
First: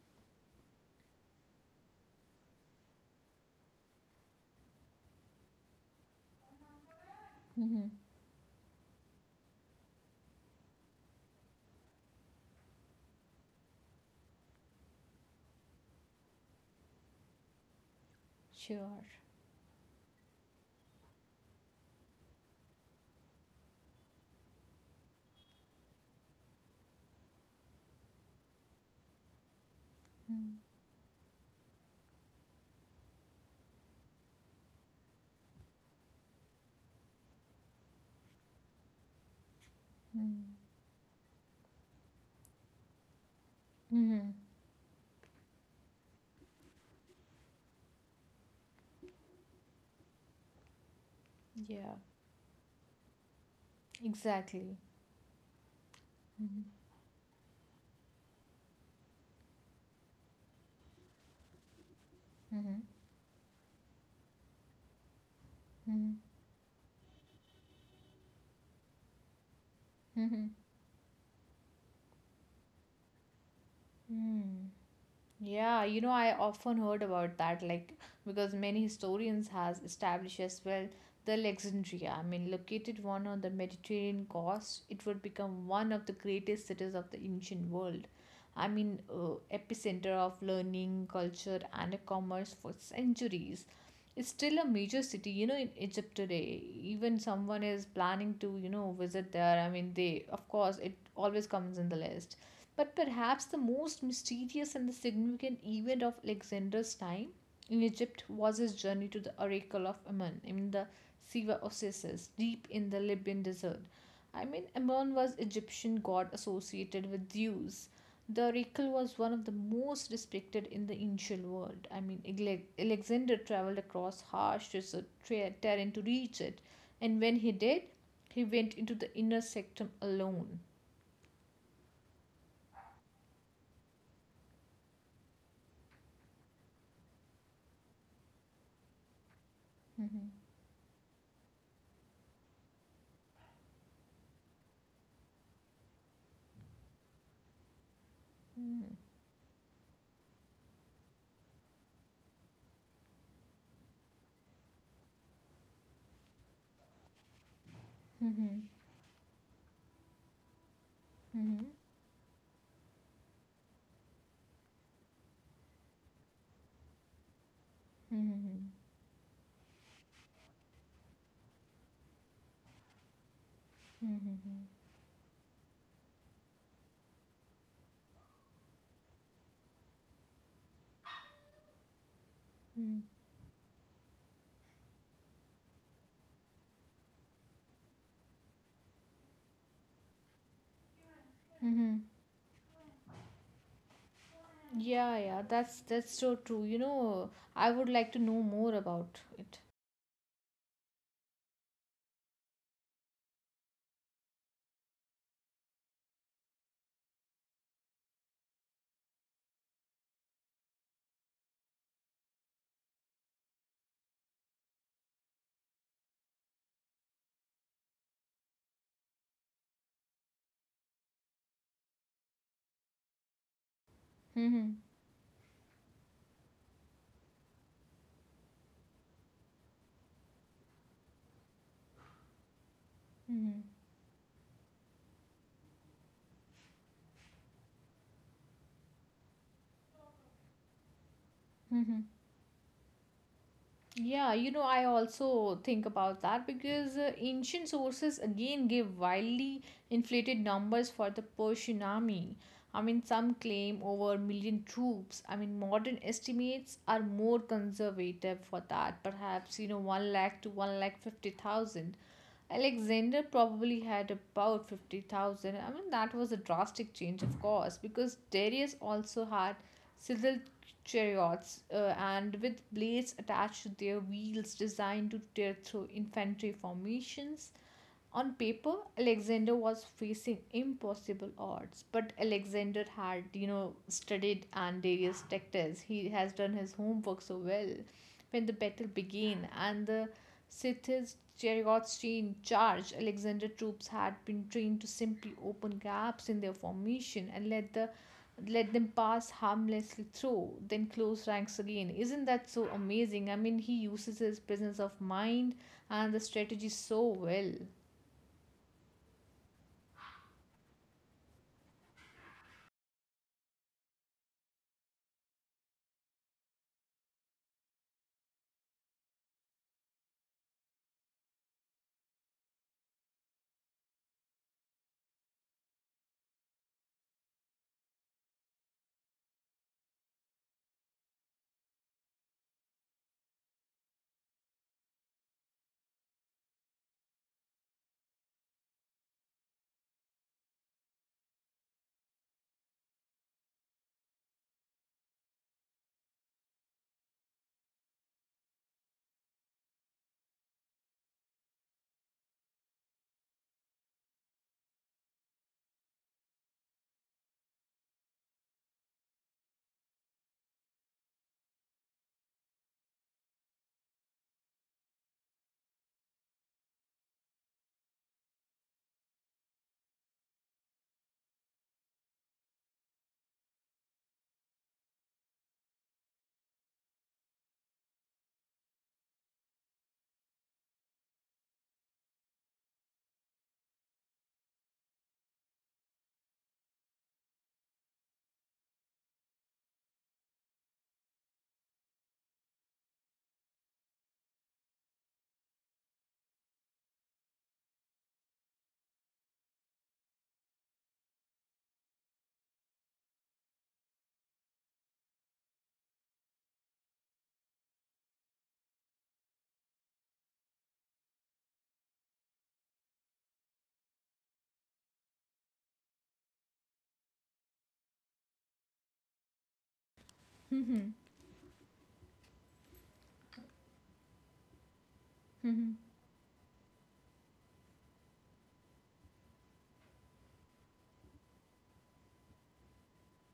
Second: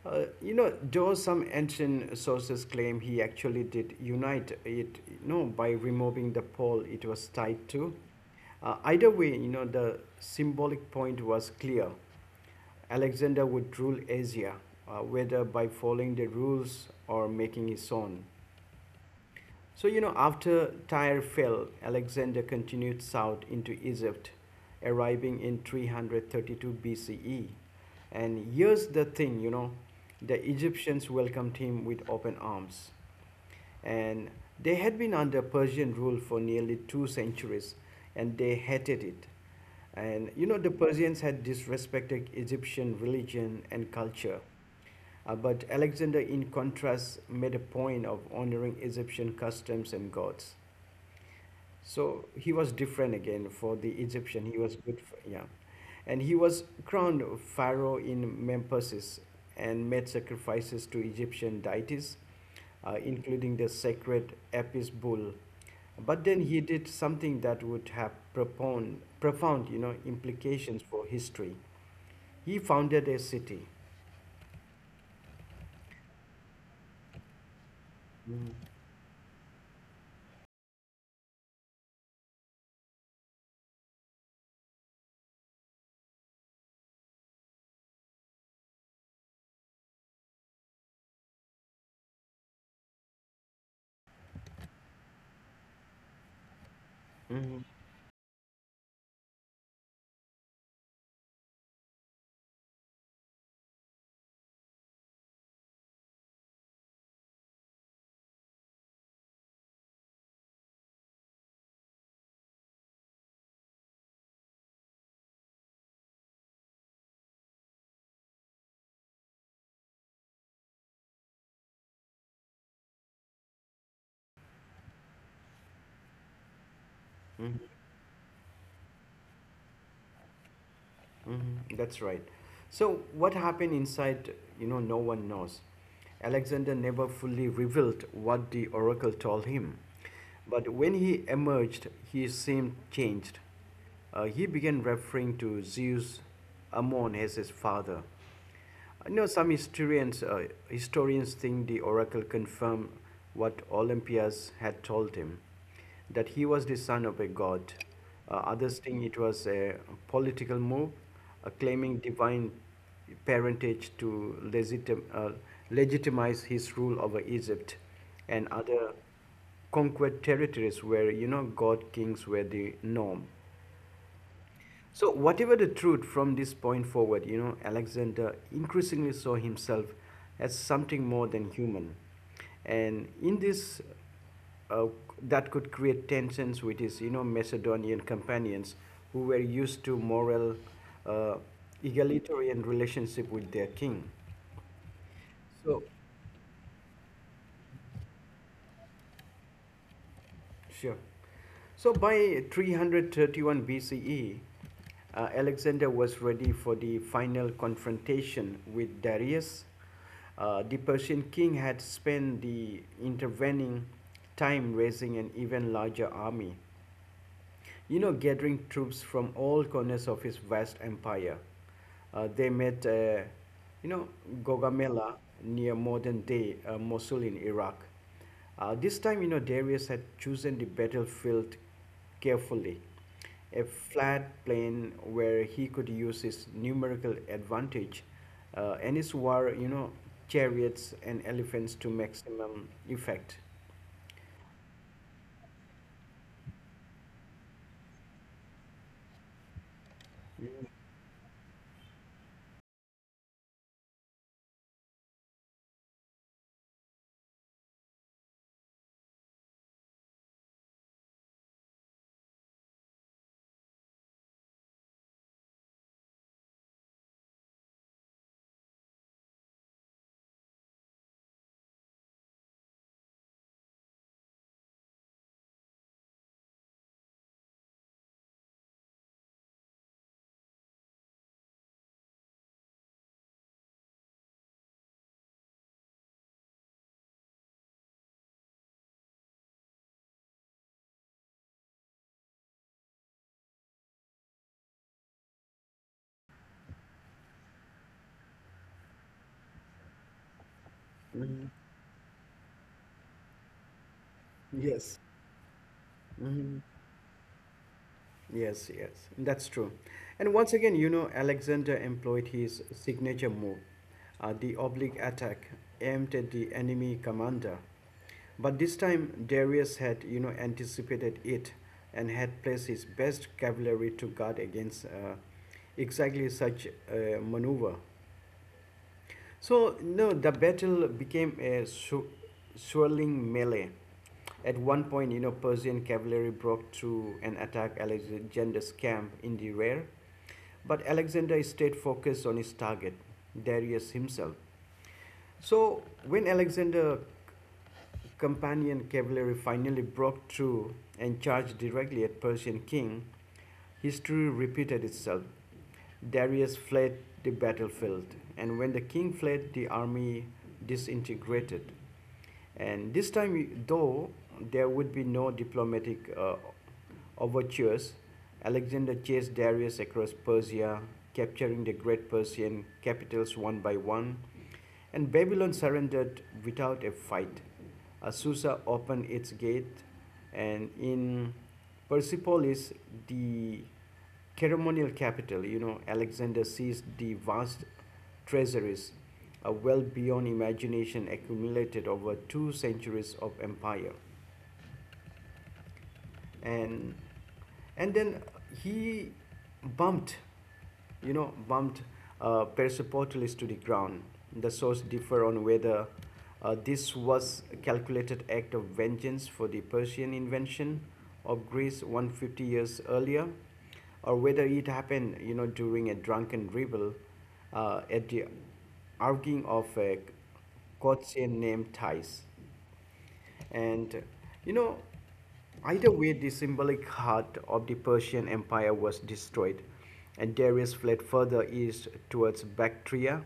Speaker 1: You know, though some ancient sources claim he actually did unite it, you know, by removing the pole it was tied
Speaker 2: Hmm.
Speaker 1: to. Either way, you know, the symbolic point was clear. Alexander would rule Asia, whether by following the rules or making his own.
Speaker 2: Sure.
Speaker 1: So, you know, after Tyre fell, Alexander continued south into Egypt, arriving in 332 BCE. And here's the thing, you know, the Egyptians welcomed him with open arms. And they had been under Persian rule for nearly 2 centuries and they hated it. And you know, the Persians had disrespected Egyptian religion and
Speaker 2: Hmm.
Speaker 1: culture. But Alexander, in contrast, made a point of honoring Egyptian customs and gods.
Speaker 2: Yeah,
Speaker 1: So he was different again for the Egyptian. He was
Speaker 2: exactly.
Speaker 1: good, for, yeah, and he was
Speaker 2: Mm-hmm.
Speaker 1: crowned pharaoh in Memphis and made sacrifices to Egyptian deities,
Speaker 2: Mm-hmm.
Speaker 1: including the sacred Apis bull.
Speaker 2: Mm-hmm.
Speaker 1: But then he did something that would have profound,
Speaker 2: Mm-hmm. Mm-hmm.
Speaker 1: implications for history. He founded a city.
Speaker 2: Mm-hmm. Yeah, I often heard about that, like,
Speaker 1: Mhm,
Speaker 2: because many historians has established as well the Alexandria. I mean, located one on the Mediterranean coast, it would become one of the greatest cities of the ancient world. I mean, epicenter of learning, culture, and commerce for centuries. It's still a major city, in Egypt today. Even
Speaker 1: mhm,
Speaker 2: someone is planning to, visit there. I mean, they, of course, it always comes in the list. But perhaps the most mysterious and the significant event of Alexander's time in Egypt was his journey to the Oracle of Ammon, I mean the Siva Oasis, deep in the Libyan desert. I mean, Ammon was Egyptian god associated with Zeus. The oracle was one of the most respected in the ancient world. I mean, Alexander traveled across harsh desert terrain to reach it, and when he did, he went into the inner sanctum alone.
Speaker 1: Mm-hmm. That's right. So what happened inside, you know, no one knows. Alexander never fully revealed what the oracle told him.
Speaker 2: Mm-hmm.
Speaker 1: But when he emerged, he seemed changed. He began referring to Zeus Ammon as his father. You know, some historians, historians think the oracle confirmed what Olympias had told him, that he was the son of a god.
Speaker 2: Mm-hmm.
Speaker 1: Others think it was a political move,
Speaker 2: Mm-hmm.
Speaker 1: claiming divine parentage to legitimize his rule over Egypt and
Speaker 2: Mm-hmm.
Speaker 1: other conquered territories where, you know, god kings were the norm.
Speaker 2: Mm-hmm. Mm-hmm.
Speaker 1: So, whatever the truth from this point forward, you know, Alexander increasingly saw himself as something more than human.
Speaker 2: Mm-hmm.
Speaker 1: And in this, uh, that could create tensions with his, you know, Macedonian companions who were used to moral, uh,
Speaker 2: Mm-hmm. Mm-hmm. Mm-hmm.
Speaker 1: egalitarian relationship with their king.
Speaker 2: Mm-hmm. Mm-hmm. Mm-hmm. Mm-hmm. Mm-hmm. Mm-hmm. Yeah, yeah, that's
Speaker 1: So,
Speaker 2: that's so true. You know, I would like to know more about it.
Speaker 1: sure. So by 331 BCE, Alexander was ready for the final confrontation with Darius. The Persian king had spent the intervening time raising an even larger army, you know, gathering troops from all corners of his vast empire. They met, you know,
Speaker 2: Mm-hmm.
Speaker 1: Gaugamela near modern-day Mosul in Iraq. This time, you know, Darius had chosen the battlefield carefully,
Speaker 2: Mm-hmm.
Speaker 1: a flat plain where he could use his numerical advantage and his war, you know, chariots and elephants to
Speaker 2: Mm-hmm.
Speaker 1: maximum effect.
Speaker 2: Yeah, I also think about that because ancient sources again give wildly inflated numbers for the Persian army. I mean, some claim over a million troops. I mean, modern estimates are more conservative for that, perhaps, 1 lakh to 1 lakh 50,000. Alexander probably had about 50,000. I mean, that was a drastic change, of course, because Darius also had civil chariots and with blades attached to their wheels designed to tear through infantry formations. On paper, Alexander was facing impossible odds, but Alexander had, studied and various tactics. He has done his homework so well. When the battle began and the Scythians Cherigotshin charged, Alexander troops had been trained to simply open gaps in their formation and let them pass harmlessly through, then close
Speaker 1: Mhm.
Speaker 2: ranks again. Isn't that so amazing? I mean, he uses his presence of
Speaker 1: Yes.
Speaker 2: mind and the strategy so well.
Speaker 1: Yes, yes, that's true. And once again, you know, Alexander employed his signature move, the oblique attack aimed at the enemy commander. But this time, Darius had, you know, anticipated it and had placed his best cavalry to guard against exactly such a maneuver. So, no, the battle became a swirling melee. At one point, you know, Persian cavalry broke through and attacked Alexander's camp in the rear. But Alexander stayed focused on his target, Darius himself. So, when Alexander's companion cavalry finally broke through and charged directly at Persian king, history repeated itself. Darius fled the battlefield, and when the king fled, the army disintegrated. And this time, though, there would be no diplomatic overtures. Alexander chased Darius across Persia, capturing the great Persian capitals one by one, and Babylon surrendered without a fight. Susa opened its gate, and in Persepolis, the ceremonial capital, you know, Alexander seized the vast treasuries, well beyond imagination, accumulated over two centuries of empire. And and then he bumped, you know, bumped persepotalis to the ground. The sources differ on whether this was a calculated act of vengeance for the persian invention of greece 150 years earlier, or whether it happened, you know, during a drunken revel at the arguing of a
Speaker 2: Mhm.
Speaker 1: Gotian named Thais. And you know,
Speaker 2: Mhm.
Speaker 1: either way, the symbolic heart of the Persian Empire was destroyed, and Darius fled further east towards Bactria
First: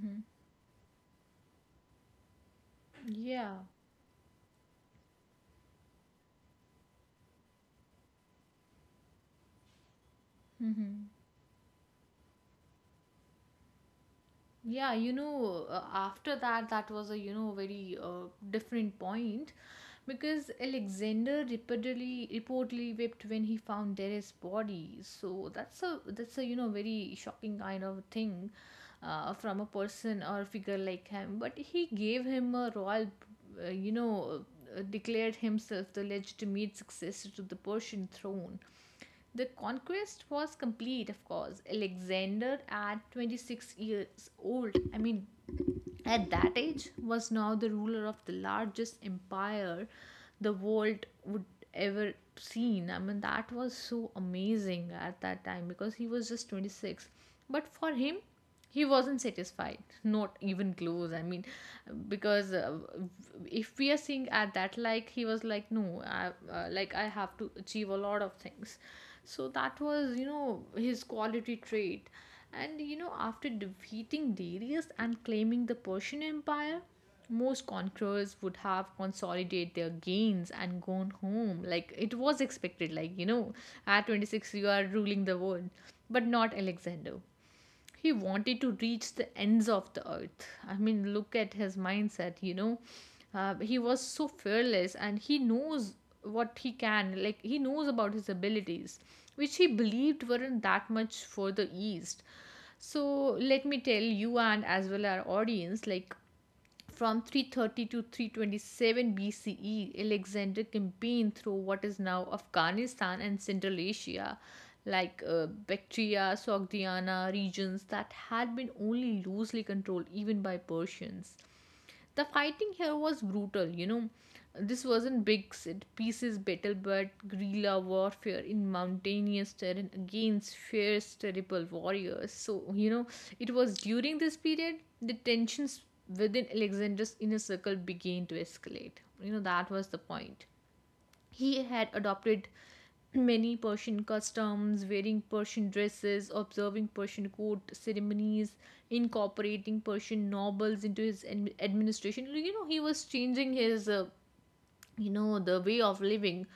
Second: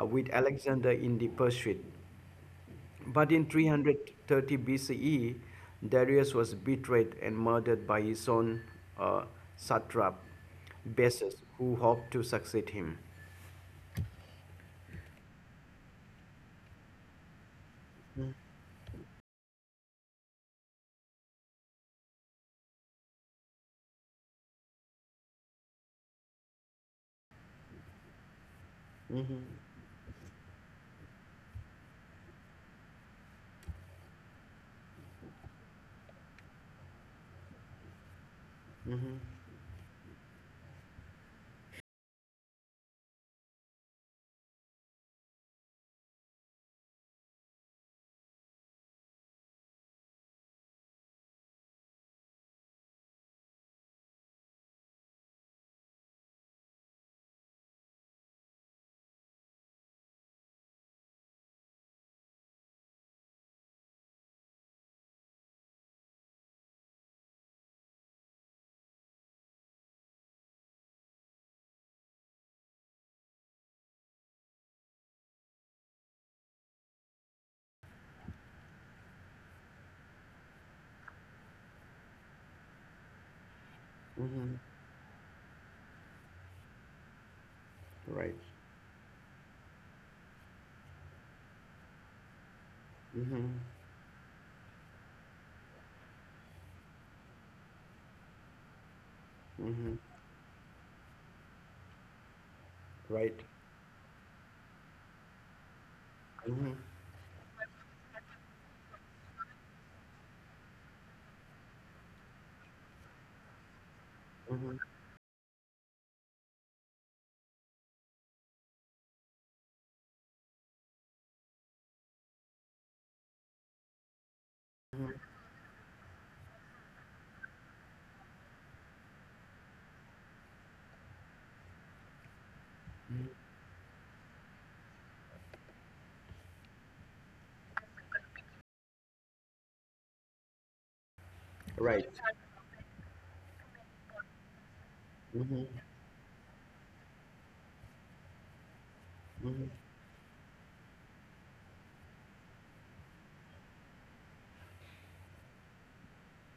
Speaker 1: with Alexander in the pursuit. But in
Speaker 2: Yeah.
Speaker 1: 330 BCE, Darius was betrayed and murdered by his own uh, satrap,
Speaker 2: Mhm.
Speaker 1: Bessus, who hoped to succeed him.
Speaker 2: Yeah, after that, that was a, very different point because Alexander reportedly wept when he found Darius' body. So that's a very shocking kind of thing from a person or figure like him. But he gave him a royal, uh, you know, declared himself the legitimate successor to the Persian throne.
Speaker 1: hmm
Speaker 2: The conquest was complete, of course. Alexander, at 26 years old, I mean, at that age was now the ruler of the largest empire the world would ever seen. I mean, that was so amazing at that time because he was just 26. But for him, he wasn't satisfied, not even close. I mean, because if we are seeing at that, like he was like, no, like, I have to achieve a lot of things. So that was, his quality trait. And you know, after defeating Darius and claiming the Persian Empire, most conquerors would have consolidated their gains and gone home. Like, it was expected, like, you know, at
Speaker 1: hmm
Speaker 2: 26 you are ruling the world, but not Alexander. He
Speaker 1: Right.
Speaker 2: wanted to reach the ends of the earth. I mean, look at his mindset, you know.
Speaker 1: hmm
Speaker 2: He was so fearless and he knows what he can, like, he knows about his abilities, which he
Speaker 1: hmm
Speaker 2: believed weren't that much further east. So,
Speaker 1: Right.
Speaker 2: let me tell you and as well our audience, like,
Speaker 1: hmm
Speaker 2: from 330 to 327 BCE, Alexander campaigned through what is now Afghanistan and Central Asia,
Speaker 1: hmm
Speaker 2: like Bactria, Sogdiana regions that had been only loosely controlled even by Persians. The fighting here was brutal, you know. This wasn't big set pieces battle but guerrilla warfare in mountainous terrain against fierce terrible warriors. So, you know, it was during this period the tensions within Alexander's inner circle began to escalate. You know, that was the point. He had
Speaker 1: Right.
Speaker 2: adopted many Persian customs, wearing
Speaker 1: Mm-hmm.
Speaker 2: Persian dresses, observing Persian court ceremonies,
Speaker 1: Mm-hmm.
Speaker 2: incorporating Persian nobles into his administration. You know, he was changing his the way of living.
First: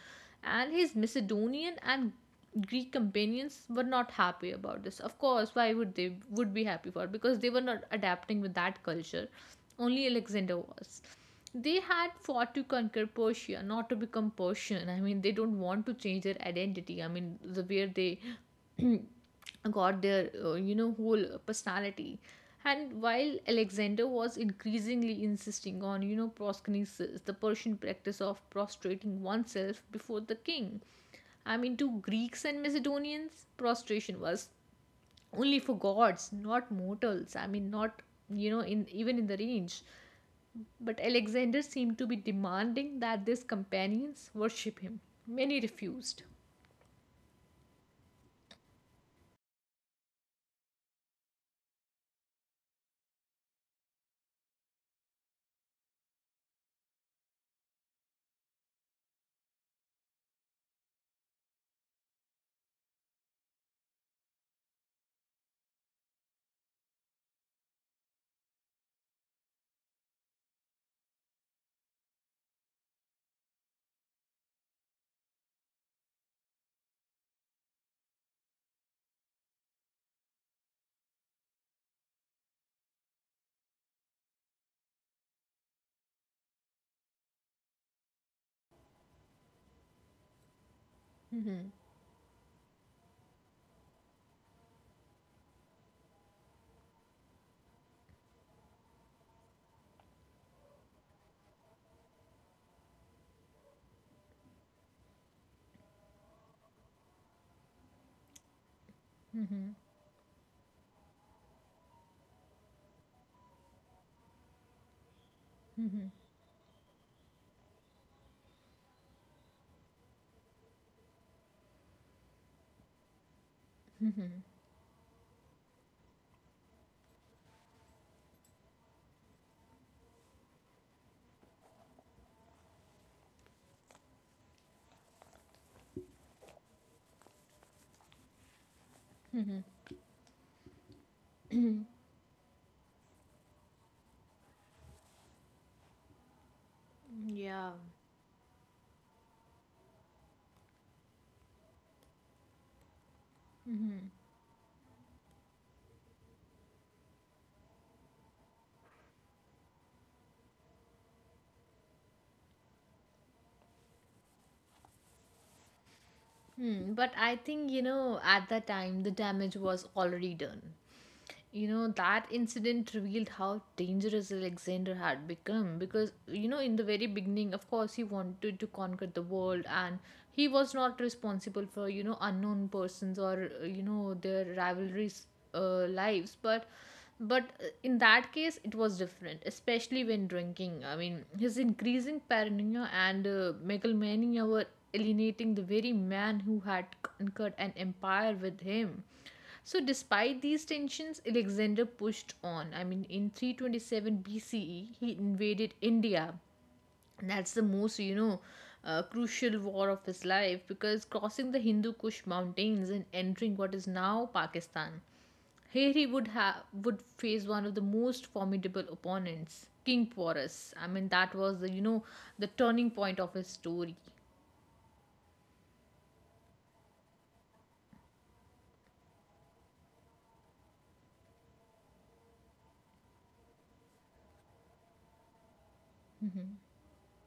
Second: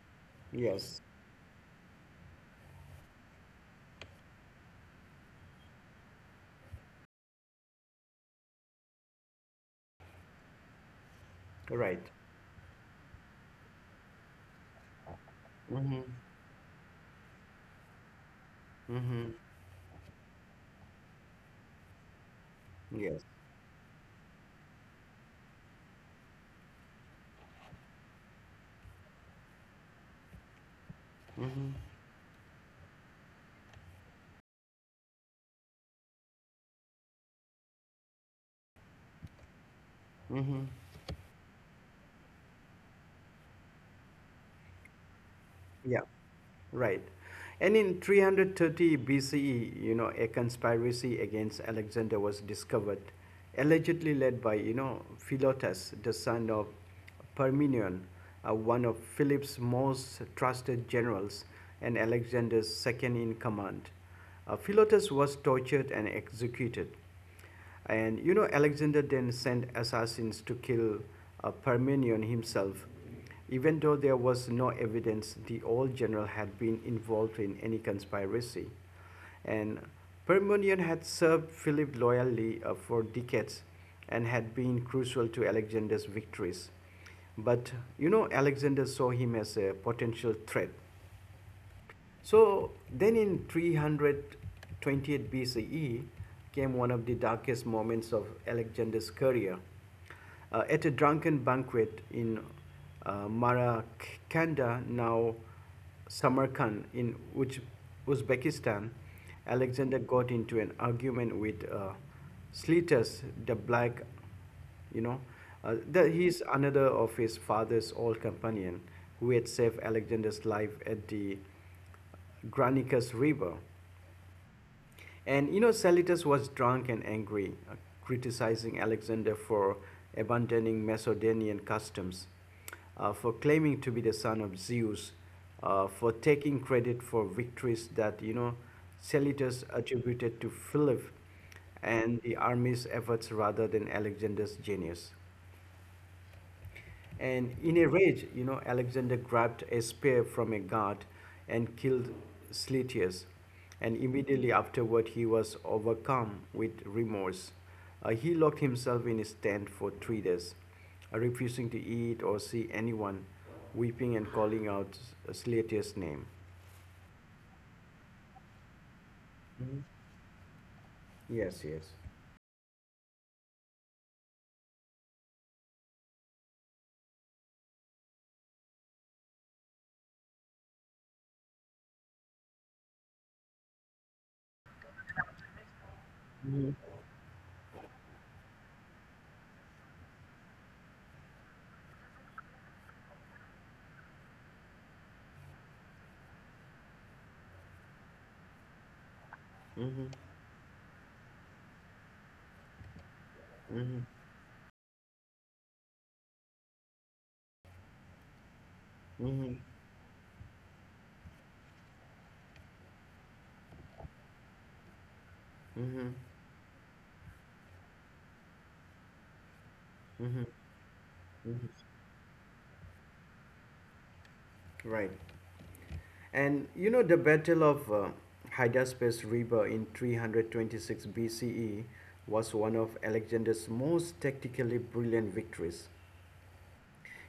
Speaker 2: And his
Speaker 1: Yes,
Speaker 2: Macedonian and Greek companions were not happy about this. Of course, why would they would be happy for? It? Because they were not adapting with that culture. Only Alexander was. They
Speaker 1: right.
Speaker 2: had fought to conquer Persia, not to become Persian. I mean, they don't want to
Speaker 1: Mm-hmm.
Speaker 2: change their identity. I mean, the where they <clears throat>
Speaker 1: Mm-hmm.
Speaker 2: got their whole personality. And
Speaker 1: Yes.
Speaker 2: while Alexander was increasingly insisting on, proskynesis, the Persian practice of prostrating oneself before the king, I mean, to Greeks and Macedonians, prostration was only for gods, not mortals. I mean, not in even in the range. But Alexander seemed to be demanding that his companions worship him. Many
Speaker 1: Yeah,
Speaker 2: refused.
Speaker 1: right. And in 330 BCE, you know, a conspiracy against Alexander was discovered, allegedly led by, you know, Philotas, the son of Parmenion, one of Philip's most trusted generals and Alexander's second in command. Philotas was tortured and executed. And you know, Alexander then sent assassins to kill Parmenion himself. Even though there was no evidence the old general had been involved in any conspiracy, and Parmenion had served Philip loyally for decades and had been crucial to Alexander's victories. But you know, Alexander saw him as a potential threat.
Speaker 2: Mhm.
Speaker 1: So then in 328 BCE came one of the darkest moments of Alexander's career. At a drunken banquet in Marakanda, now Samarkand, in Uzbekistan, Alexander got into an argument with Sletus the Black, you know, that he is another of his father's old companion who had saved Alexander's life at the Granicus River. And you know, Salitus was drunk and angry, criticizing Alexander for abandoning Macedonian customs, for claiming to be the son of Zeus, for taking credit for victories that, you know, Salitus attributed to Philip and the army's efforts rather than Alexander's genius. And
Speaker 2: Yeah.
Speaker 1: in a rage, you know, Alexander grabbed a spear from a guard and killed Sletius. And immediately afterward, he was overcome with remorse. He locked himself in his tent for three days, refusing to eat or see anyone, weeping and calling out Sletius' name.
Speaker 2: Hmm, but I think, at that time, the damage was already done.
Speaker 1: Yes,
Speaker 2: You
Speaker 1: yes.
Speaker 2: know, that incident revealed how dangerous Alexander had become because, in the very beginning, of course, he wanted to conquer the world and he was not responsible for, unknown persons or, their rivalries' lives. But in that case it was different, especially when drinking. I mean, his increasing paranoia and megalomania were alienating the very man who had conquered an empire with him. So
Speaker 1: Mm-hmm,
Speaker 2: despite these tensions, Alexander pushed on. I mean, in
Speaker 1: mm-hmm,
Speaker 2: 327 BCE he invaded India. That's the most,
Speaker 1: mm-hmm,
Speaker 2: crucial war of his life because crossing the Hindu Kush mountains and entering what is now Pakistan, here
Speaker 1: mm-hmm,
Speaker 2: he would face one of the most formidable opponents, King
Speaker 1: mm-hmm.
Speaker 2: Porus. I mean, that was the you
Speaker 1: mm-hmm.
Speaker 2: know the turning point of his story.
Speaker 1: Right. And you know, the Battle of Hydaspes River in 326 BCE was one of Alexander's most tactically brilliant victories.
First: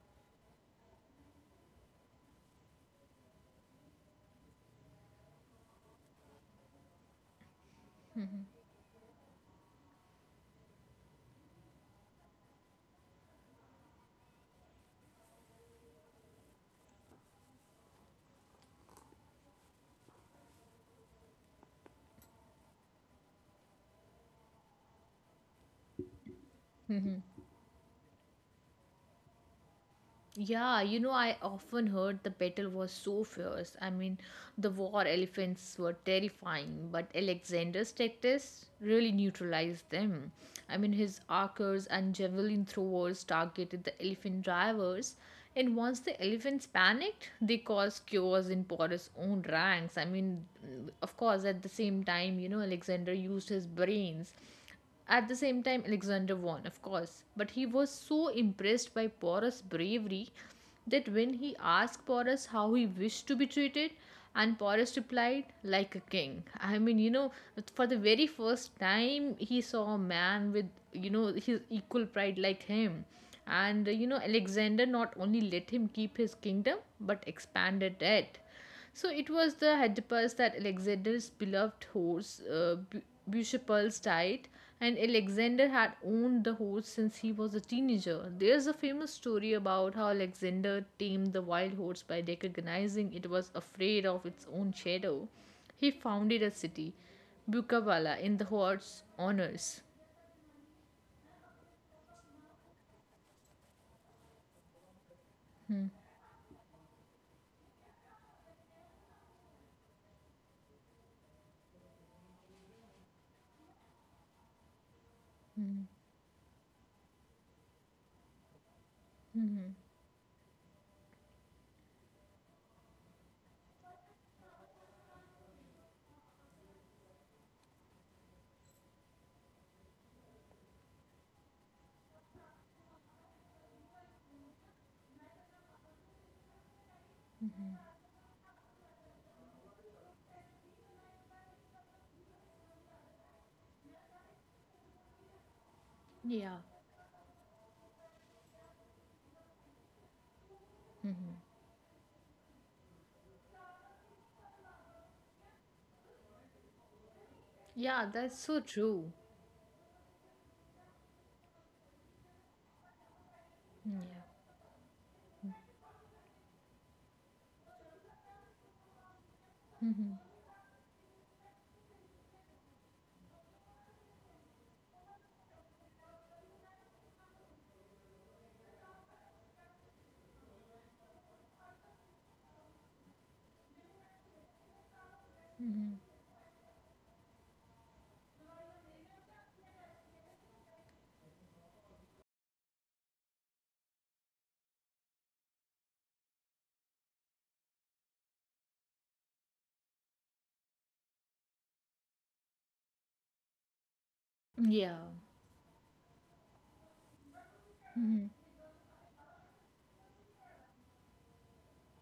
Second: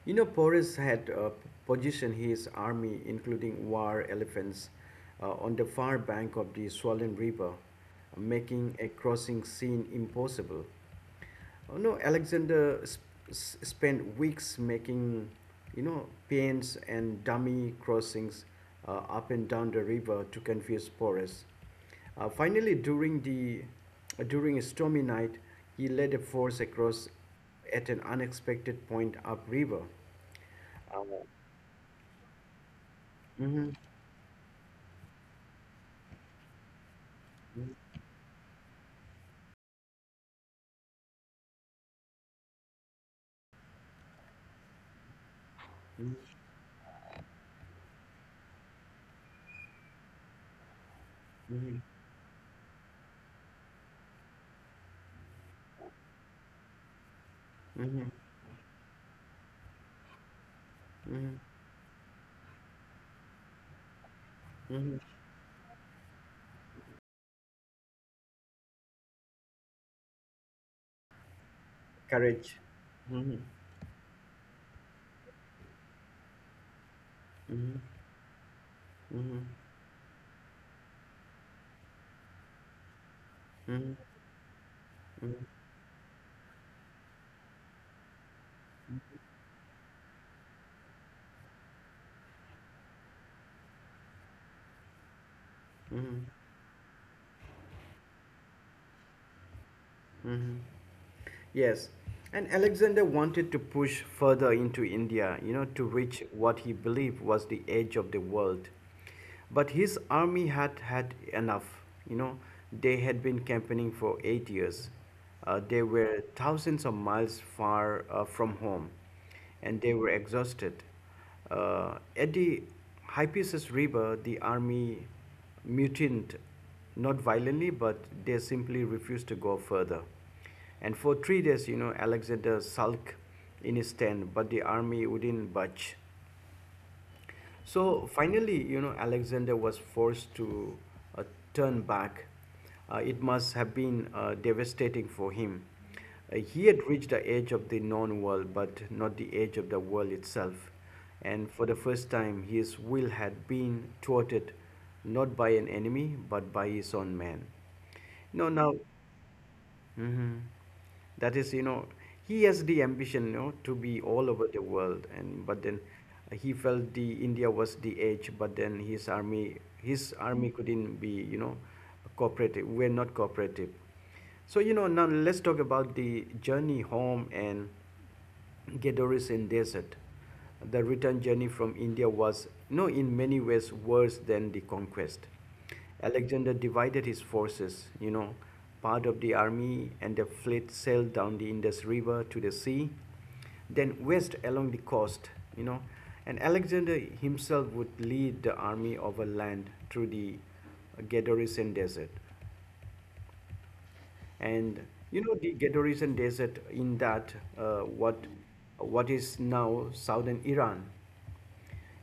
Speaker 1: You know, Porus had positioned his army, including war elephants, on the far bank of the swollen river, making a crossing scene impossible. Oh, no, Alexander spent weeks making, you know, paints and dummy crossings up and down the river to confuse Porus. Finally, during a stormy night, he led a force across at an unexpected point upriver.
Speaker 2: Yeah, you
Speaker 1: Uh,
Speaker 2: know, I often heard the battle was so fierce.
Speaker 1: mhm,
Speaker 2: The war elephants were terrifying, but
Speaker 1: mhm,
Speaker 2: Alexander's tactics really neutralized them. His archers and javelin throwers targeted the elephant drivers, and once the elephants panicked, they caused chaos in Porus' own ranks. Of course, at the
Speaker 1: mhm,
Speaker 2: same time, Alexander used his brains at the same time. Alexander won, of course, but he was
Speaker 1: mhm, mhm,
Speaker 2: so impressed by Porus' bravery that when
Speaker 1: mhm,
Speaker 2: he asked Porus how he wished to be treated, and Porus
Speaker 1: mhm.
Speaker 2: replied, like a king. For the very first time, he saw a man with, his equal pride like
Speaker 1: Courage.
Speaker 2: him.
Speaker 1: Mhm,
Speaker 2: And, Alexander not only let him keep his kingdom but
Speaker 1: mhm,
Speaker 2: expanded it. So it
Speaker 1: mhm,
Speaker 2: was the Hydipus that Alexander's beloved horse,
Speaker 1: mhm,
Speaker 2: Bucephalus, died, and
Speaker 1: mhm,
Speaker 2: Alexander had owned the horse since he was a teenager. There's a famous story about how Alexander tamed the wild horse by recognizing it was afraid of its own shadow. He
Speaker 1: mhm,
Speaker 2: founded a city, Bukavala, in the horse's honors.
Speaker 1: mhm. Yes, and Alexander wanted to push further into India, you know, to reach what he believed was the edge of the world. But his army had enough, you know, they had been campaigning for 8 years. They were thousands of miles far from home and they were exhausted. At the Hypasis River, the army mutinied, not violently, but they simply refused to go further. And for three days, you know, Alexander sulked in his tent, but the army wouldn't budge. So finally, you know, Alexander was forced to uh, turn back. It must have been devastating for him.
Speaker 2: Yeah.
Speaker 1: He had reached the edge of the known world, but not the edge of the world itself. And for the first time, his will had been thwarted not by an enemy, but by his own man.
Speaker 2: Yeah, that's
Speaker 1: No,
Speaker 2: so
Speaker 1: now.
Speaker 2: true.
Speaker 1: Mhm. That is, you know, he has the ambition, you know, to be
Speaker 2: Yeah.
Speaker 1: all over the world, and but then he felt the India was the edge, but then his army couldn't be, you know, cooperative. We're not cooperative. So you know, now let's talk about the journey home and Gedori's desert. The return journey from India was, no, in many ways worse than the conquest. Alexander divided his forces, you know, part of the army and the fleet sailed down the Indus River to the sea, then west along the coast, you know, and Alexander himself would lead the army overland through the Gedorian desert. And
Speaker 2: Yeah.
Speaker 1: you know, the Gadorean desert in that, uh, what what is now southern Iran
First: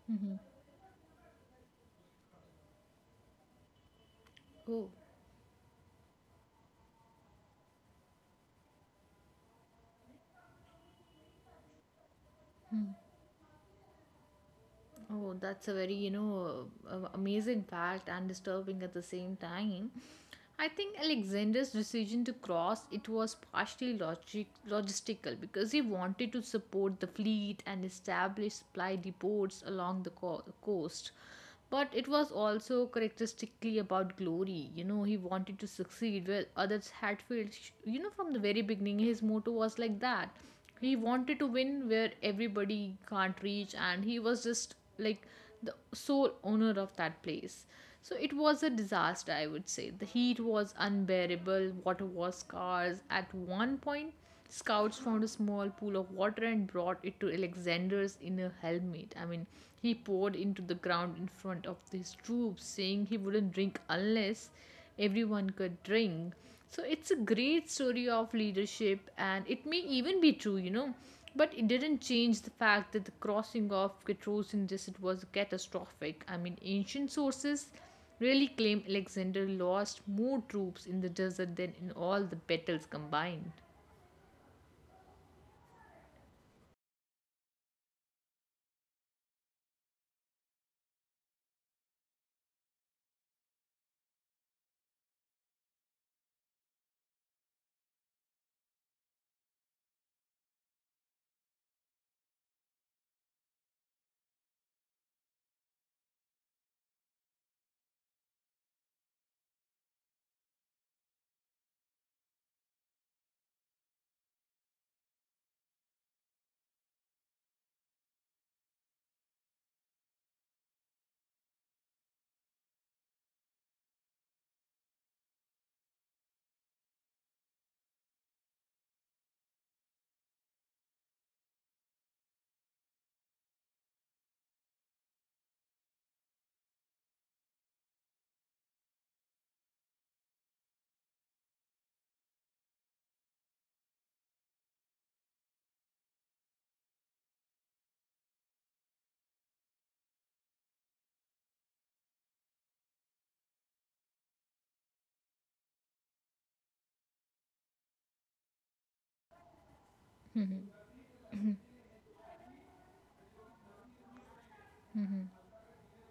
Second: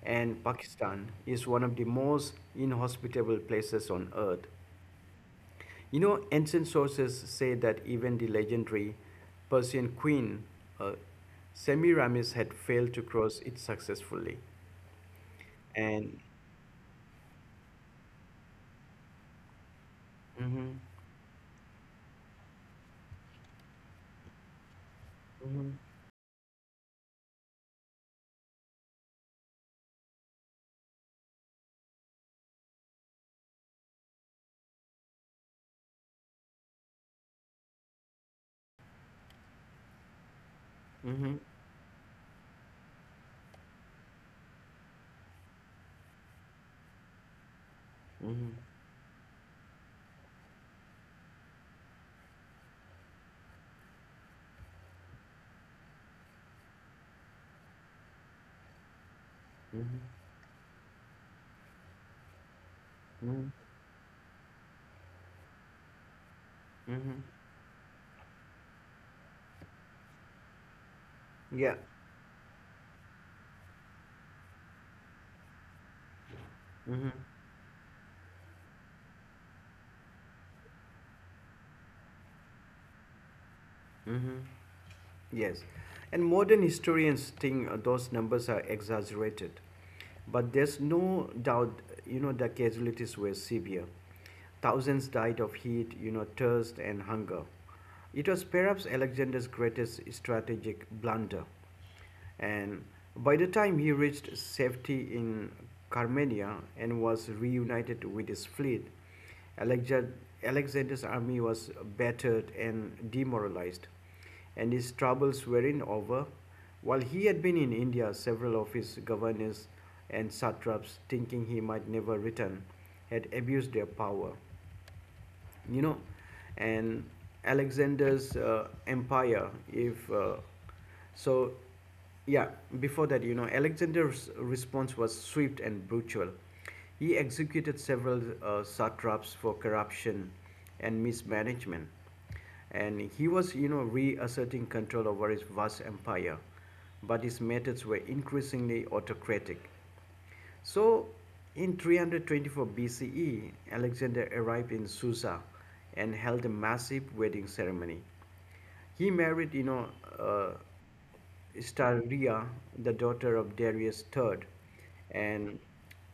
Speaker 1: and Pakistan, is one of the most inhospitable places on earth.
Speaker 2: Oh.
Speaker 1: You know, ancient sources say that even the legendary Persian queen uh, Semiramis had failed to cross it successfully.
Speaker 2: Oh, that's a very,
Speaker 1: And
Speaker 2: amazing fact and disturbing at the same time. I
Speaker 1: mhm,
Speaker 2: think Alexander's decision to cross it was partially logic logistical because
Speaker 1: mhm,
Speaker 2: he wanted to support the fleet and establish supply depots along the coast. But it was also characteristically about glory. You know, he wanted to succeed where others had failed. You know, from the very beginning, his motto was like that he
Speaker 1: mhm,
Speaker 2: wanted to win where everybody can't reach and he was just like the sole owner of that place. So it
Speaker 1: mhm,
Speaker 2: was a disaster, I would say. The heat was unbearable, water was scarce. At 1 point scouts found a small pool of water and brought it to Alexander's inner helmet. He
Speaker 1: mhm,
Speaker 2: poured into the ground in front of his troops saying he
Speaker 1: mhm,
Speaker 2: wouldn't drink unless everyone could drink. So it's a
Speaker 1: mhm,
Speaker 2: great story of leadership, and it may even be true, But it
Speaker 1: yeah,
Speaker 2: didn't change the fact that the crossing of Ketros in Desert was catastrophic.
Speaker 1: mhm,
Speaker 2: Ancient sources really claim Alexander lost more troops in the desert than in all the battles combined.
Speaker 1: mhm. Yes, and modern historians think those numbers are exaggerated, but there's no doubt, you know, the casualties were severe. Thousands died of heat, you know, thirst and hunger. It was perhaps Alexander's greatest strategic blunder. And by the time he reached safety in Carmenia and was reunited with his fleet, Alexander's army was battered and demoralized, and his troubles weren't over. While he had been in India, several of his governors and satraps, thinking he might never return, had abused their power, you know, and alexander's empire if so yeah before that you know Alexander's response was swift and brutal. He executed several satraps for corruption and mismanagement, and he was, you know, reasserting control over his vast empire. But his methods were increasingly autocratic. So, in 324 BCE, Alexander arrived in Susa and held a massive wedding ceremony. He married, uh, Staria, the daughter of Darius the Third, and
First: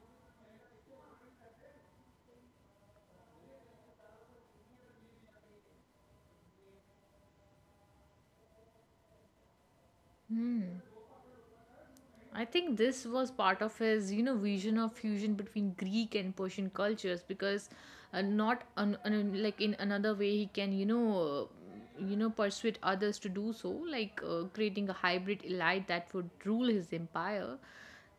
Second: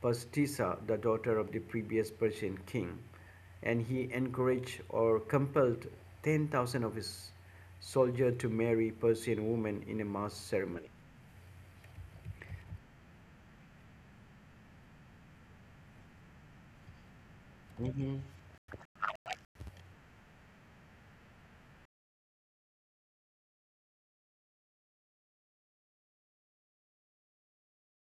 Speaker 1: Pastissa, the daughter of the previous Persian king. And he encouraged or compelled 10,000 of his soldiers to marry Persian women in a mass ceremony.
Speaker 2: I think this was part of his, vision of fusion between Greek and Persian cultures because not like in another way he can, persuade others to do so, like creating a hybrid elite that would rule his empire.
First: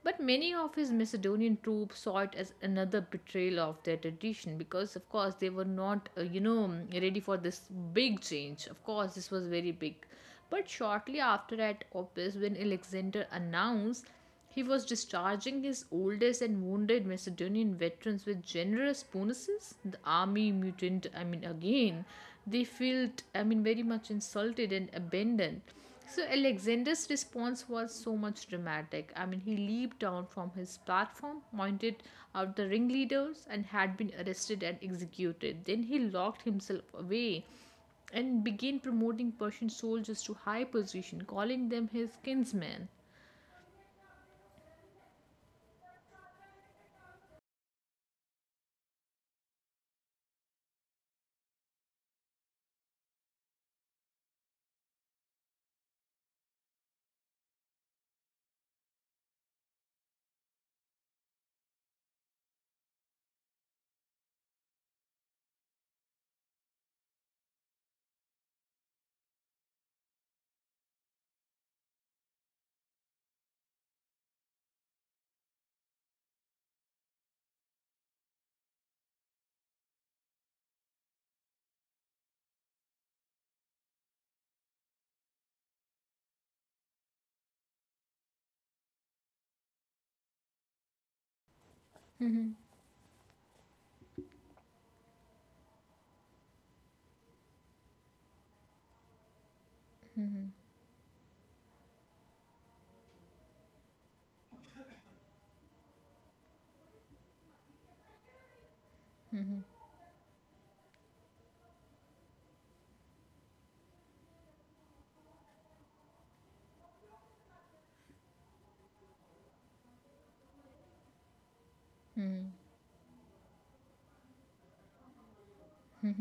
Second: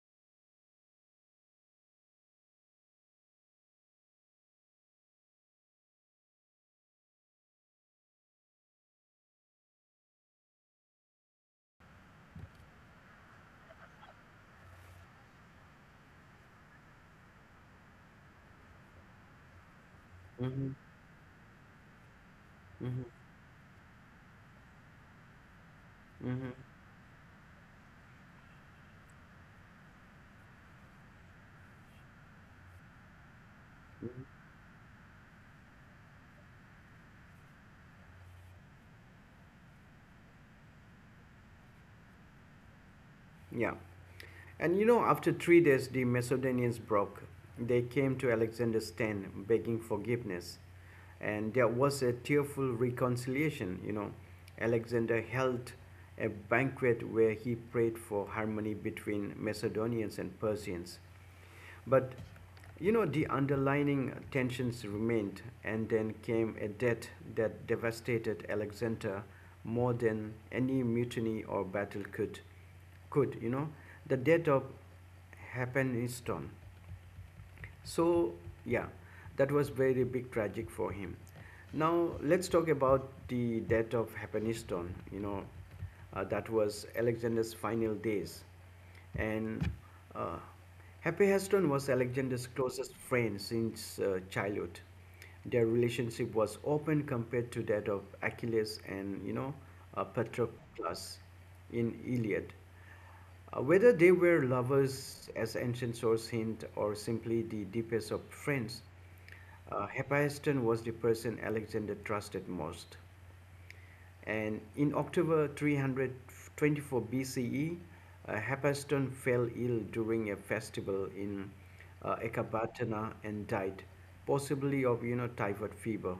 Speaker 2: But many of his Macedonian troops saw it as another betrayal of their tradition because, of course, they were not, ready for this big change. Of course, this was very big. But shortly after at Opus, when Alexander announced he was discharging his oldest and wounded Macedonian veterans with generous bonuses, the army
Speaker 1: hmm
Speaker 2: mutinied. Again, they felt, very much insulted and abandoned. So
Speaker 1: hmm
Speaker 2: Alexander's response was so much dramatic. He leaped down from his platform, pointed out the ringleaders, and had been
Speaker 1: hmm
Speaker 2: arrested and executed. Then he locked himself away and began promoting Persian soldiers to high position, calling them his kinsmen.
Speaker 1: Yeah. And you know, after three days, the Macedonians broke. They came to Alexander's tent begging forgiveness. And there was a tearful reconciliation. You know, Alexander held a banquet where he prayed for harmony between Macedonians and Persians. But you know, the underlining tensions remained, and then came a death that devastated Alexander more than any mutiny or battle could. Could you know, the death of Hephaestion? So, yeah, that was very big tragic for him. Now let's talk about the death of Hephaestion. You know, that was Alexander's final days, and uh, Hephaestion was Alexander's closest friend since childhood. Their relationship was open compared to that of Achilles and, you know, Patroclus in Iliad. Whether they were lovers, as ancient sources hint, or simply the deepest of friends, Hephaestion was the person Alexander trusted most. And in October 324 BCE, Hephaestion fell ill during a festival in Ecbatana and died, possibly of typhoid fever.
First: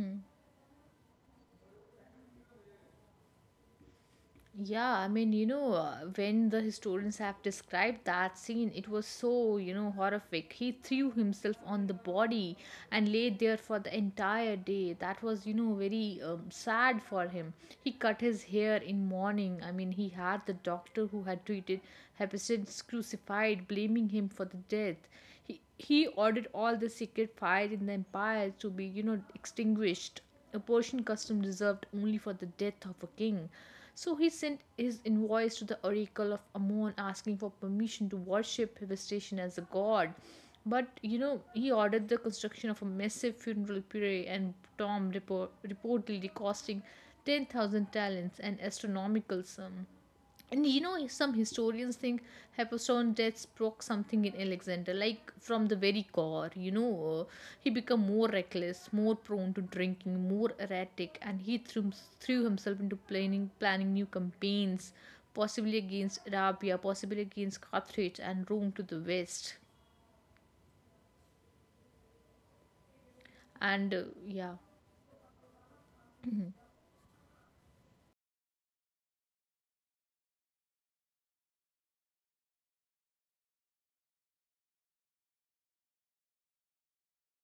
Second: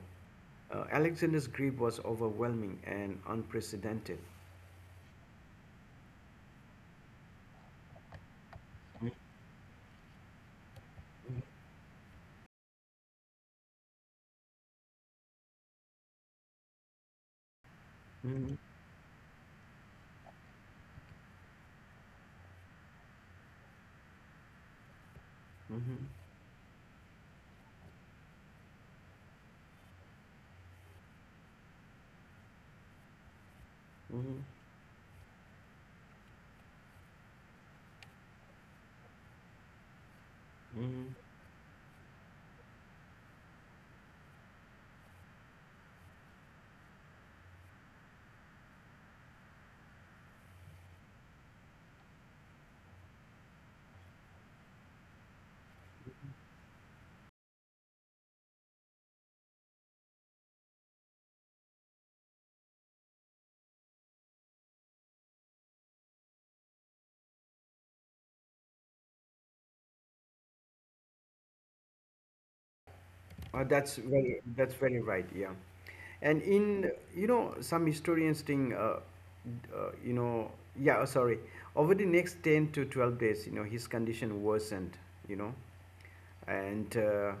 Speaker 1: Alexander's grief was overwhelming and unprecedented.
Speaker 2: Yeah, when the historians have described that scene, it was
Speaker 1: Mhm.
Speaker 2: so, horrific. He threw himself on the body and laid there for the entire day. That was, very sad for him. He cut his
Speaker 1: Hmm.
Speaker 2: hair in mourning. He had the doctor who had treated Hephaestus crucified, blaming him for the death.
Speaker 1: Hmm.
Speaker 2: He ordered all the secret fire in the empire to be, extinguished. A portion custom reserved only for the death of a king. So he
Speaker 1: Hmm.
Speaker 2: sent his invoice to the oracle of Ammon asking for permission to worship Hephaestion as a god. But
Speaker 1: Mhm.
Speaker 2: you know, he ordered the construction of a massive funeral pyre and reportedly costing 10,000 talents, an astronomical sum. And you know, some historians think Hephaestion's death sparked something in Alexander, like from the very core. He became more reckless, more prone to drinking, more erratic, and threw himself into planning new campaigns, possibly against Arabia, possibly against Carthage and Rome to the west.
Speaker 1: Uh, that's
Speaker 2: And
Speaker 1: very that's very right. Yeah, and in you know some historians think you know yeah sorry over the next 10 to 12 days his condition worsened, you know, and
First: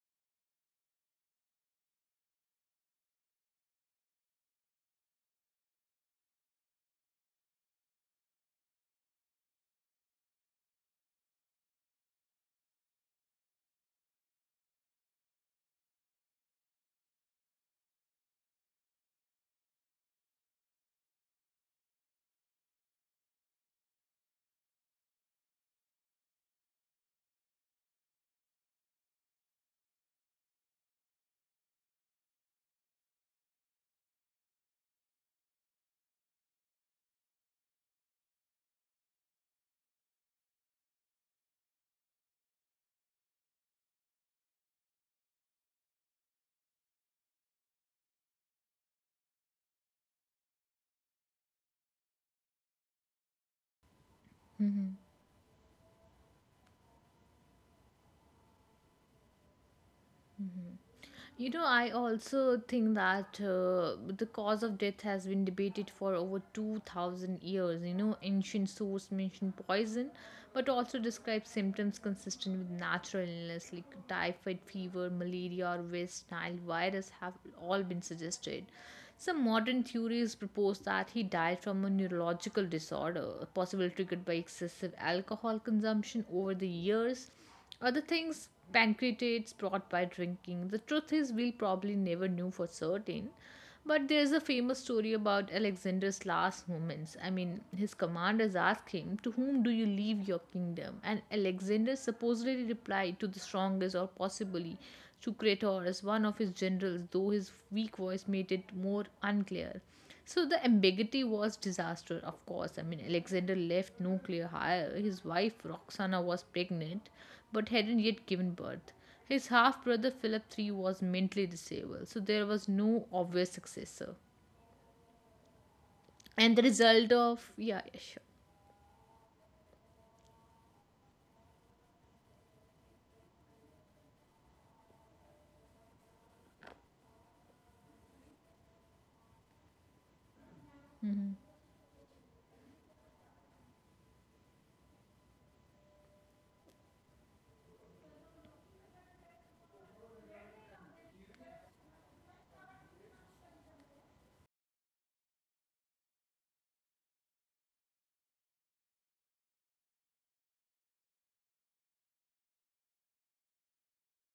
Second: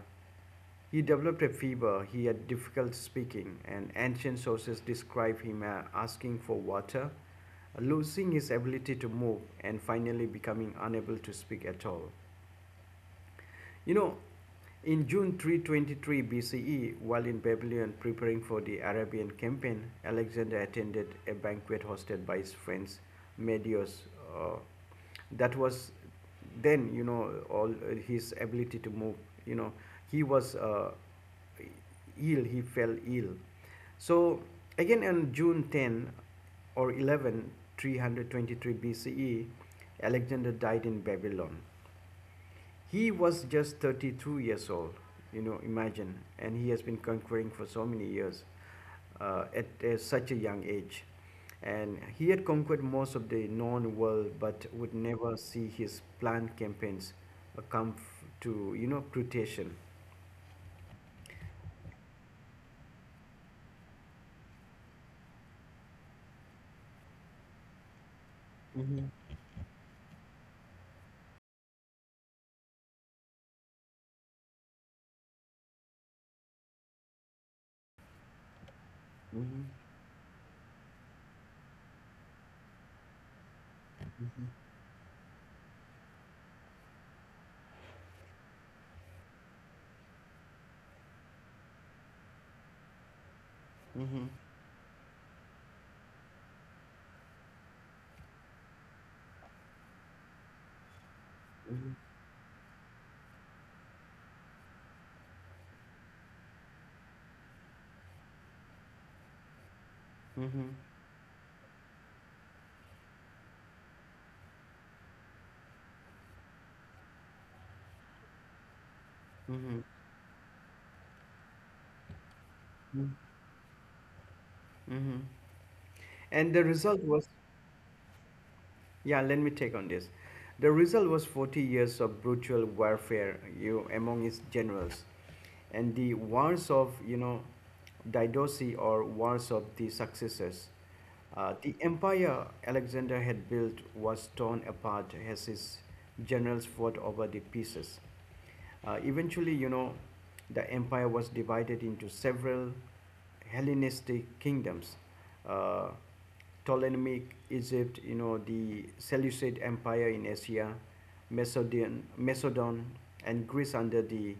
Speaker 1: he developed a fever. He had difficult speaking, and ancient sources describe him asking for water, losing his ability to move, and finally becoming unable to speak at all. You know, in June 323 BCE, while in Babylon preparing for the Arabian campaign, Alexander attended a banquet hosted by his friends Medios. Uh, that was then, all his ability to move. You know, he was he fell ill. So, again on June 10 or 11, 323 BCE, Alexander died in Babylon. He was just 32 years old, you know, imagine, and he has been conquering for so many years at such a young age. And he had conquered most of the known world, but would never see his planned campaigns come to fruition.
Speaker 2: you know, I also think that the cause of death has been debated for over 2000 years. You know, ancient
Speaker 1: Mm-hmm.
Speaker 2: source mention poison, but also describe symptoms consistent with natural illness like typhoid fever, malaria, or West Nile virus have all been suggested. Some
Speaker 1: Mm-hmm.
Speaker 2: modern theories propose that he died from a neurological disorder, possibly triggered by excessive alcohol consumption over the years. Other things, pancreatitis brought by drinking. The truth is, we'll probably never know for certain. But
Speaker 1: Mm-hmm.
Speaker 2: there's a famous story about Alexander's last moments. His commanders asked him, to whom do you leave your kingdom? And Alexander supposedly replied, to the strongest, or possibly Sucrator, one of his generals, though his weak voice made it more unclear. So
Speaker 1: Mm-hmm.
Speaker 2: the
Speaker 1: Mm-hmm.
Speaker 2: ambiguity was disaster, of course. Alexander left no clear heir. His wife Roxana was pregnant, but hadn't yet given birth. His
Speaker 1: Mm-hmm.
Speaker 2: half brother Philip III was mentally disabled, so there was no
Speaker 1: Mm-hmm.
Speaker 2: obvious successor.
Speaker 1: Mm-hmm. And
Speaker 2: And the
Speaker 1: the result
Speaker 2: result
Speaker 1: was.
Speaker 2: of yeah, yeah,
Speaker 1: Yeah, let me take on this. The result was 40 years of brutal warfare you, among his generals. And the wars of, Didosi, or wars of the successors. The empire Alexander had built was torn apart as his generals fought over the pieces. Eventually, the empire was divided into several Hellenistic kingdoms. Uh, Ptolemaic Egypt, the Seleucid Empire in Asia, Macedon and Greece under the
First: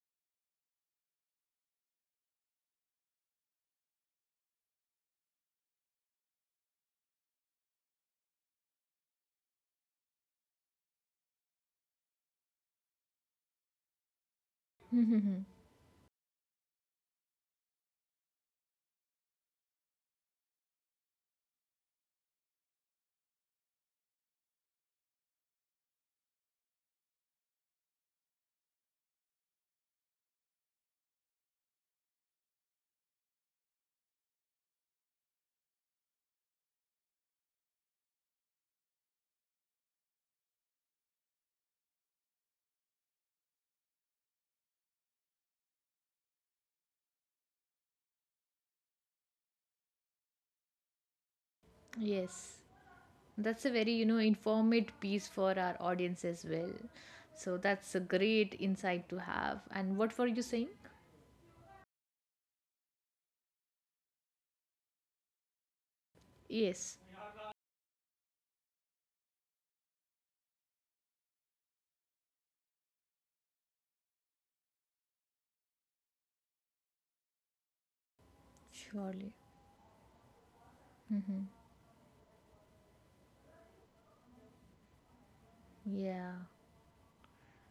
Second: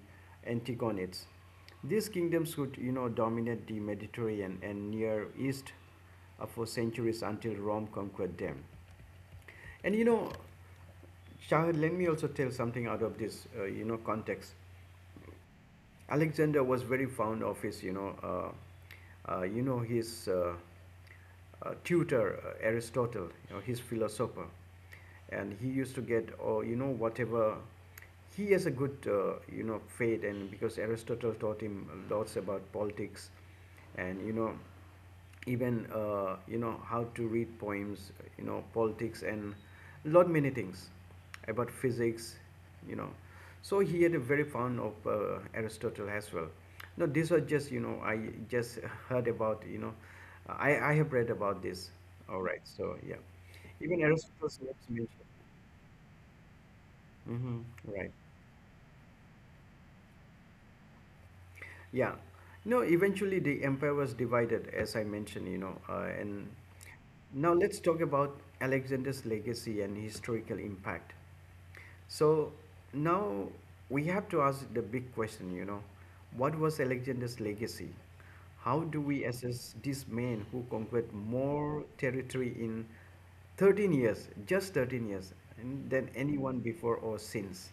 Speaker 1: Antigonids. These kingdoms would, dominate the Mediterranean and Near East for centuries until Rome conquered them. And Shahid, let me also tell something out of this, context.
Speaker 2: sure.
Speaker 1: Alexander was very fond of his, his tutor Aristotle, his philosopher, and he used to get, or whatever. He has a good, fate, and because Aristotle taught him lots about politics, and you know even you know how to read poems, politics, and lot many things about physics, you know so he had a very fond of Aristotle as well. No this was just you know I just heard about, I have read about this.
Speaker 2: <laughs>
Speaker 1: All
Speaker 2: Yes.
Speaker 1: right, so yeah,
Speaker 2: That's a very,
Speaker 1: even Aristotle notes
Speaker 2: informative piece
Speaker 1: mentioned.
Speaker 2: for our audience as well. So
Speaker 1: Mm-hmm.
Speaker 2: that's a
Speaker 1: Right.
Speaker 2: great insight to have. And what were you saying?
Speaker 1: Yeah. No, eventually the empire was divided, as I mentioned, you know. And
Speaker 2: Yes,
Speaker 1: now let's talk about Alexander's legacy and historical impact. So now we have to ask the big question, what was Alexander's legacy? How do we
Speaker 2: surely.
Speaker 1: assess this man who conquered more territory in 13 years, just 13 years, than
Speaker 2: Yeah.
Speaker 1: anyone before or since?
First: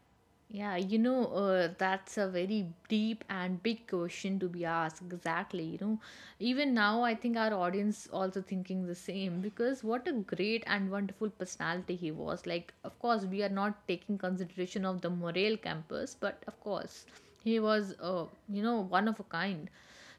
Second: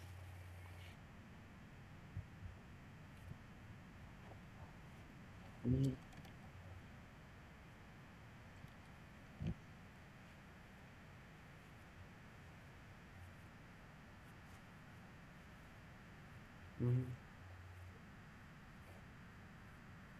Speaker 2: Yeah, that's a very deep and big question to be asked. Exactly. You
Speaker 1: Mm-hmm.
Speaker 2: know, even now, I think our audience also thinking the same because what a great and wonderful personality he was. Like, of course, we are not taking consideration of the Morel campus, but of
Speaker 1: Mm-hmm.
Speaker 2: course, he was, one of a kind.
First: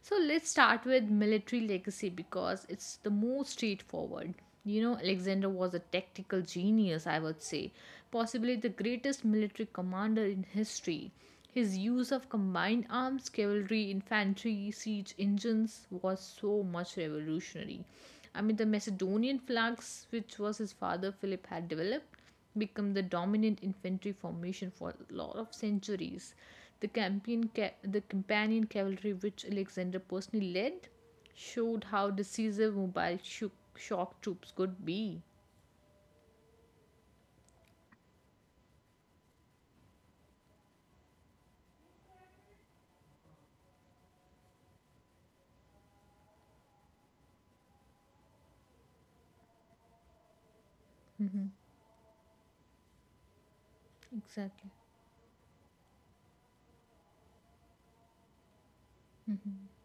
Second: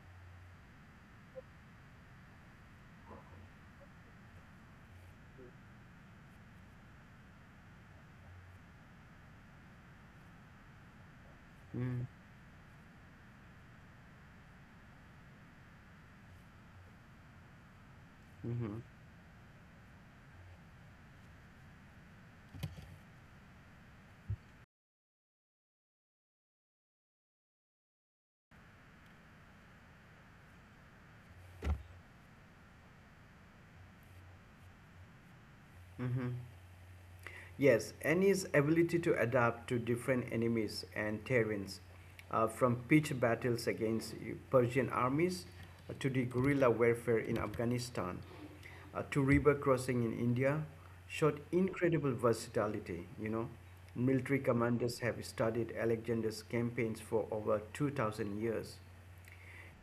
Speaker 2: So let's start with military legacy because it's the most straightforward. You know, Alexander was a tactical genius, I would say, possibly the greatest military commander in history. His use of combined arms, cavalry, infantry, siege engines was so much revolutionary. The
Speaker 1: Mm-hmm.
Speaker 2: Macedonian flags, which was his father Philip had developed, become the dominant infantry formation for a lot of centuries. The companion cavalry which Alexander personally led showed how decisive shock troops could be.
Speaker 1: Mm-hmm. Yes, Annie's ability to adapt to different enemies and terrains, from pitched battles against Persian armies, to the guerrilla warfare in Afghanistan, to river crossing in India, showed
Speaker 2: Hmm.
Speaker 1: incredible versatility. You know, military
Speaker 2: Exactly.
Speaker 1: commanders have studied Alexander's campaigns for over 2,000 years.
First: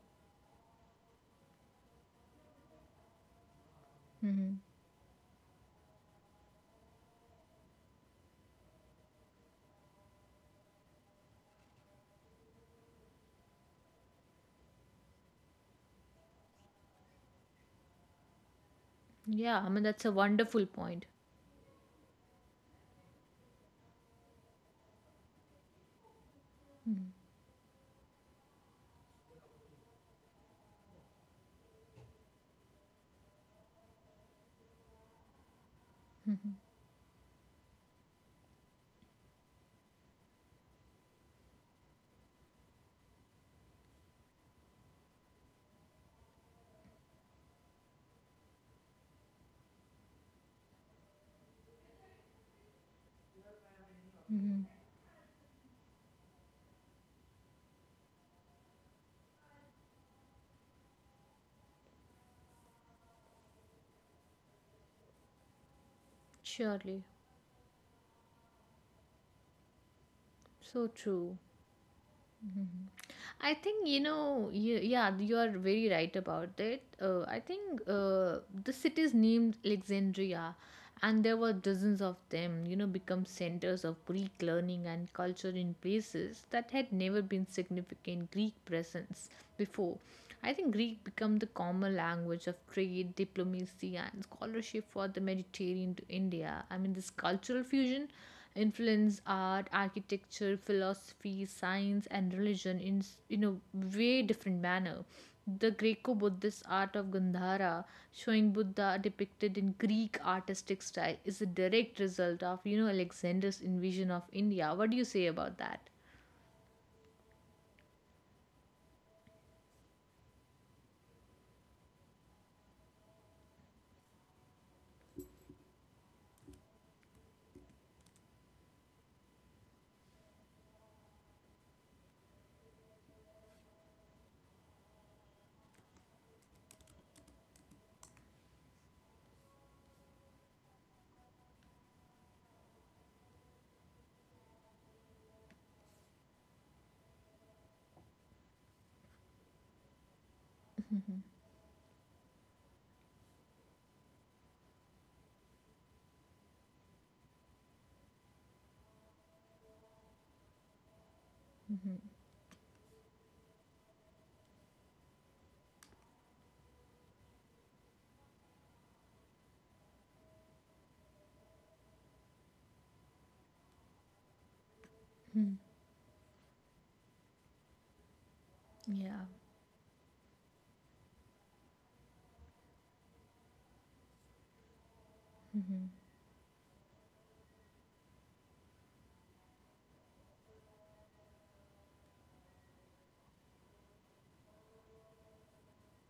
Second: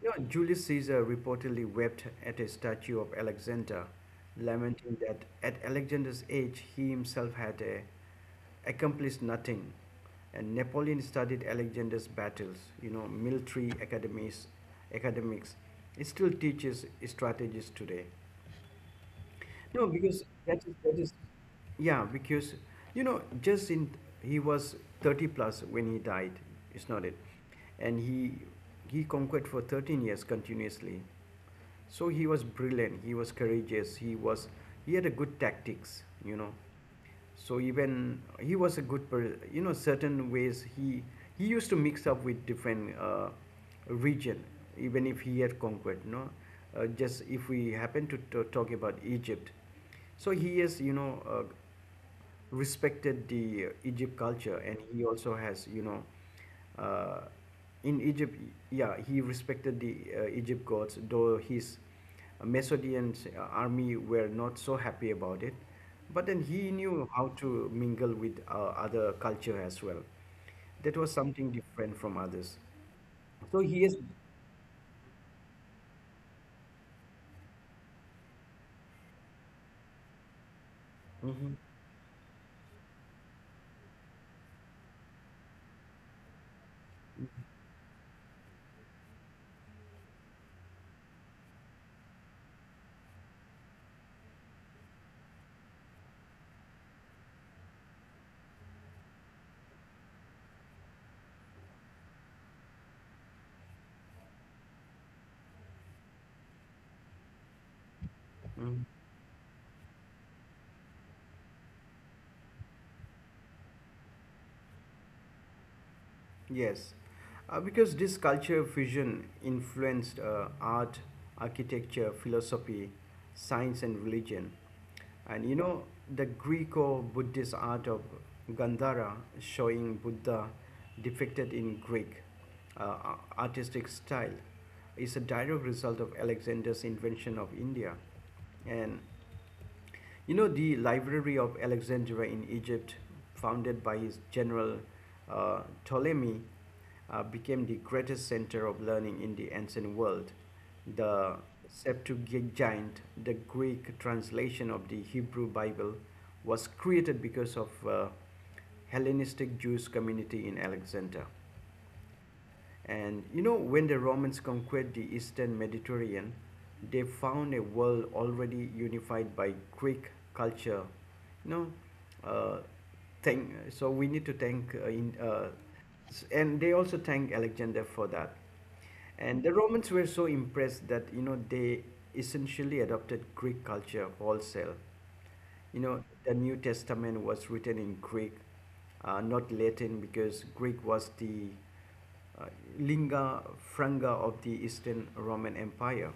Speaker 1: You know, Julius Caesar reportedly wept at a statue of Alexander,
Speaker 2: Mm-hmm.
Speaker 1: lamenting that at Alexander's age he himself had accomplished nothing. And Napoleon studied Alexander's battles, military academies, academics. It still teaches strategies today.
Speaker 2: Yeah, I mean
Speaker 1: No,
Speaker 2: that's a
Speaker 1: because
Speaker 2: wonderful
Speaker 1: that
Speaker 2: point.
Speaker 1: is, yeah, because you know, just in he was 30 plus when he died. It's not it, and he conquered for 13 years continuously. So he was brilliant. He was courageous. He was he had a good tactics. You know so even he was a good per certain ways he used to mix up with different region even if he had conquered. You know just If we happen to talk about Egypt, so he has, respected the Egypt culture,
Speaker 2: Mm-hmm.
Speaker 1: and he also has, uh, in Egypt, yeah, he respected the Egypt gods, though his Macedonian army were not so happy about it. But then he
Speaker 2: Surely.
Speaker 1: knew how to mingle with other culture as well.
Speaker 2: So
Speaker 1: That was
Speaker 2: true.
Speaker 1: something different from others.
Speaker 2: I
Speaker 1: So he
Speaker 2: think
Speaker 1: is.
Speaker 2: you know, yeah, you are very right about it. I think the city is named Alexandria, and there were
Speaker 1: Mhm.
Speaker 2: dozens of them, you know, become centers of Greek learning and culture in places that had never been significant Greek presence before. I think Greek became the common language of trade, diplomacy, and scholarship for the Mediterranean to India. This cultural fusion influenced art, architecture, philosophy, science, and religion in in a way different manner. The Greco-Buddhist art of Gandhara, showing
Speaker 1: Mhm.
Speaker 2: Buddha depicted in Greek artistic style, is a direct result of you know Alexander's invasion of India. What do you say about that?
Speaker 1: Yes, because this culture fusion influenced art, architecture, philosophy, science, and religion. And the Greco Buddhist art of Gandhara, showing Buddha depicted in Greek uh, artistic style, is a direct result of Alexander's invention of India. And the Library of Alexandria in Egypt, founded by his general Ptolemy, became the greatest center of learning in the ancient world. The Septuagint, the Greek translation of the Hebrew Bible, was created because of Hellenistic Jewish community in Alexandria. And when the Romans conquered the eastern Mediterranean, they found a world already unified by Greek culture. You know, uh, so we need to thank, and they also thank Alexander for that.
Speaker 2: Yeah.
Speaker 1: And the Romans were so impressed that they essentially adopted Greek culture wholesale. You know, the New Testament was written in Greek, not Latin, because Greek was the uh, lingua franca of the Eastern Roman Empire.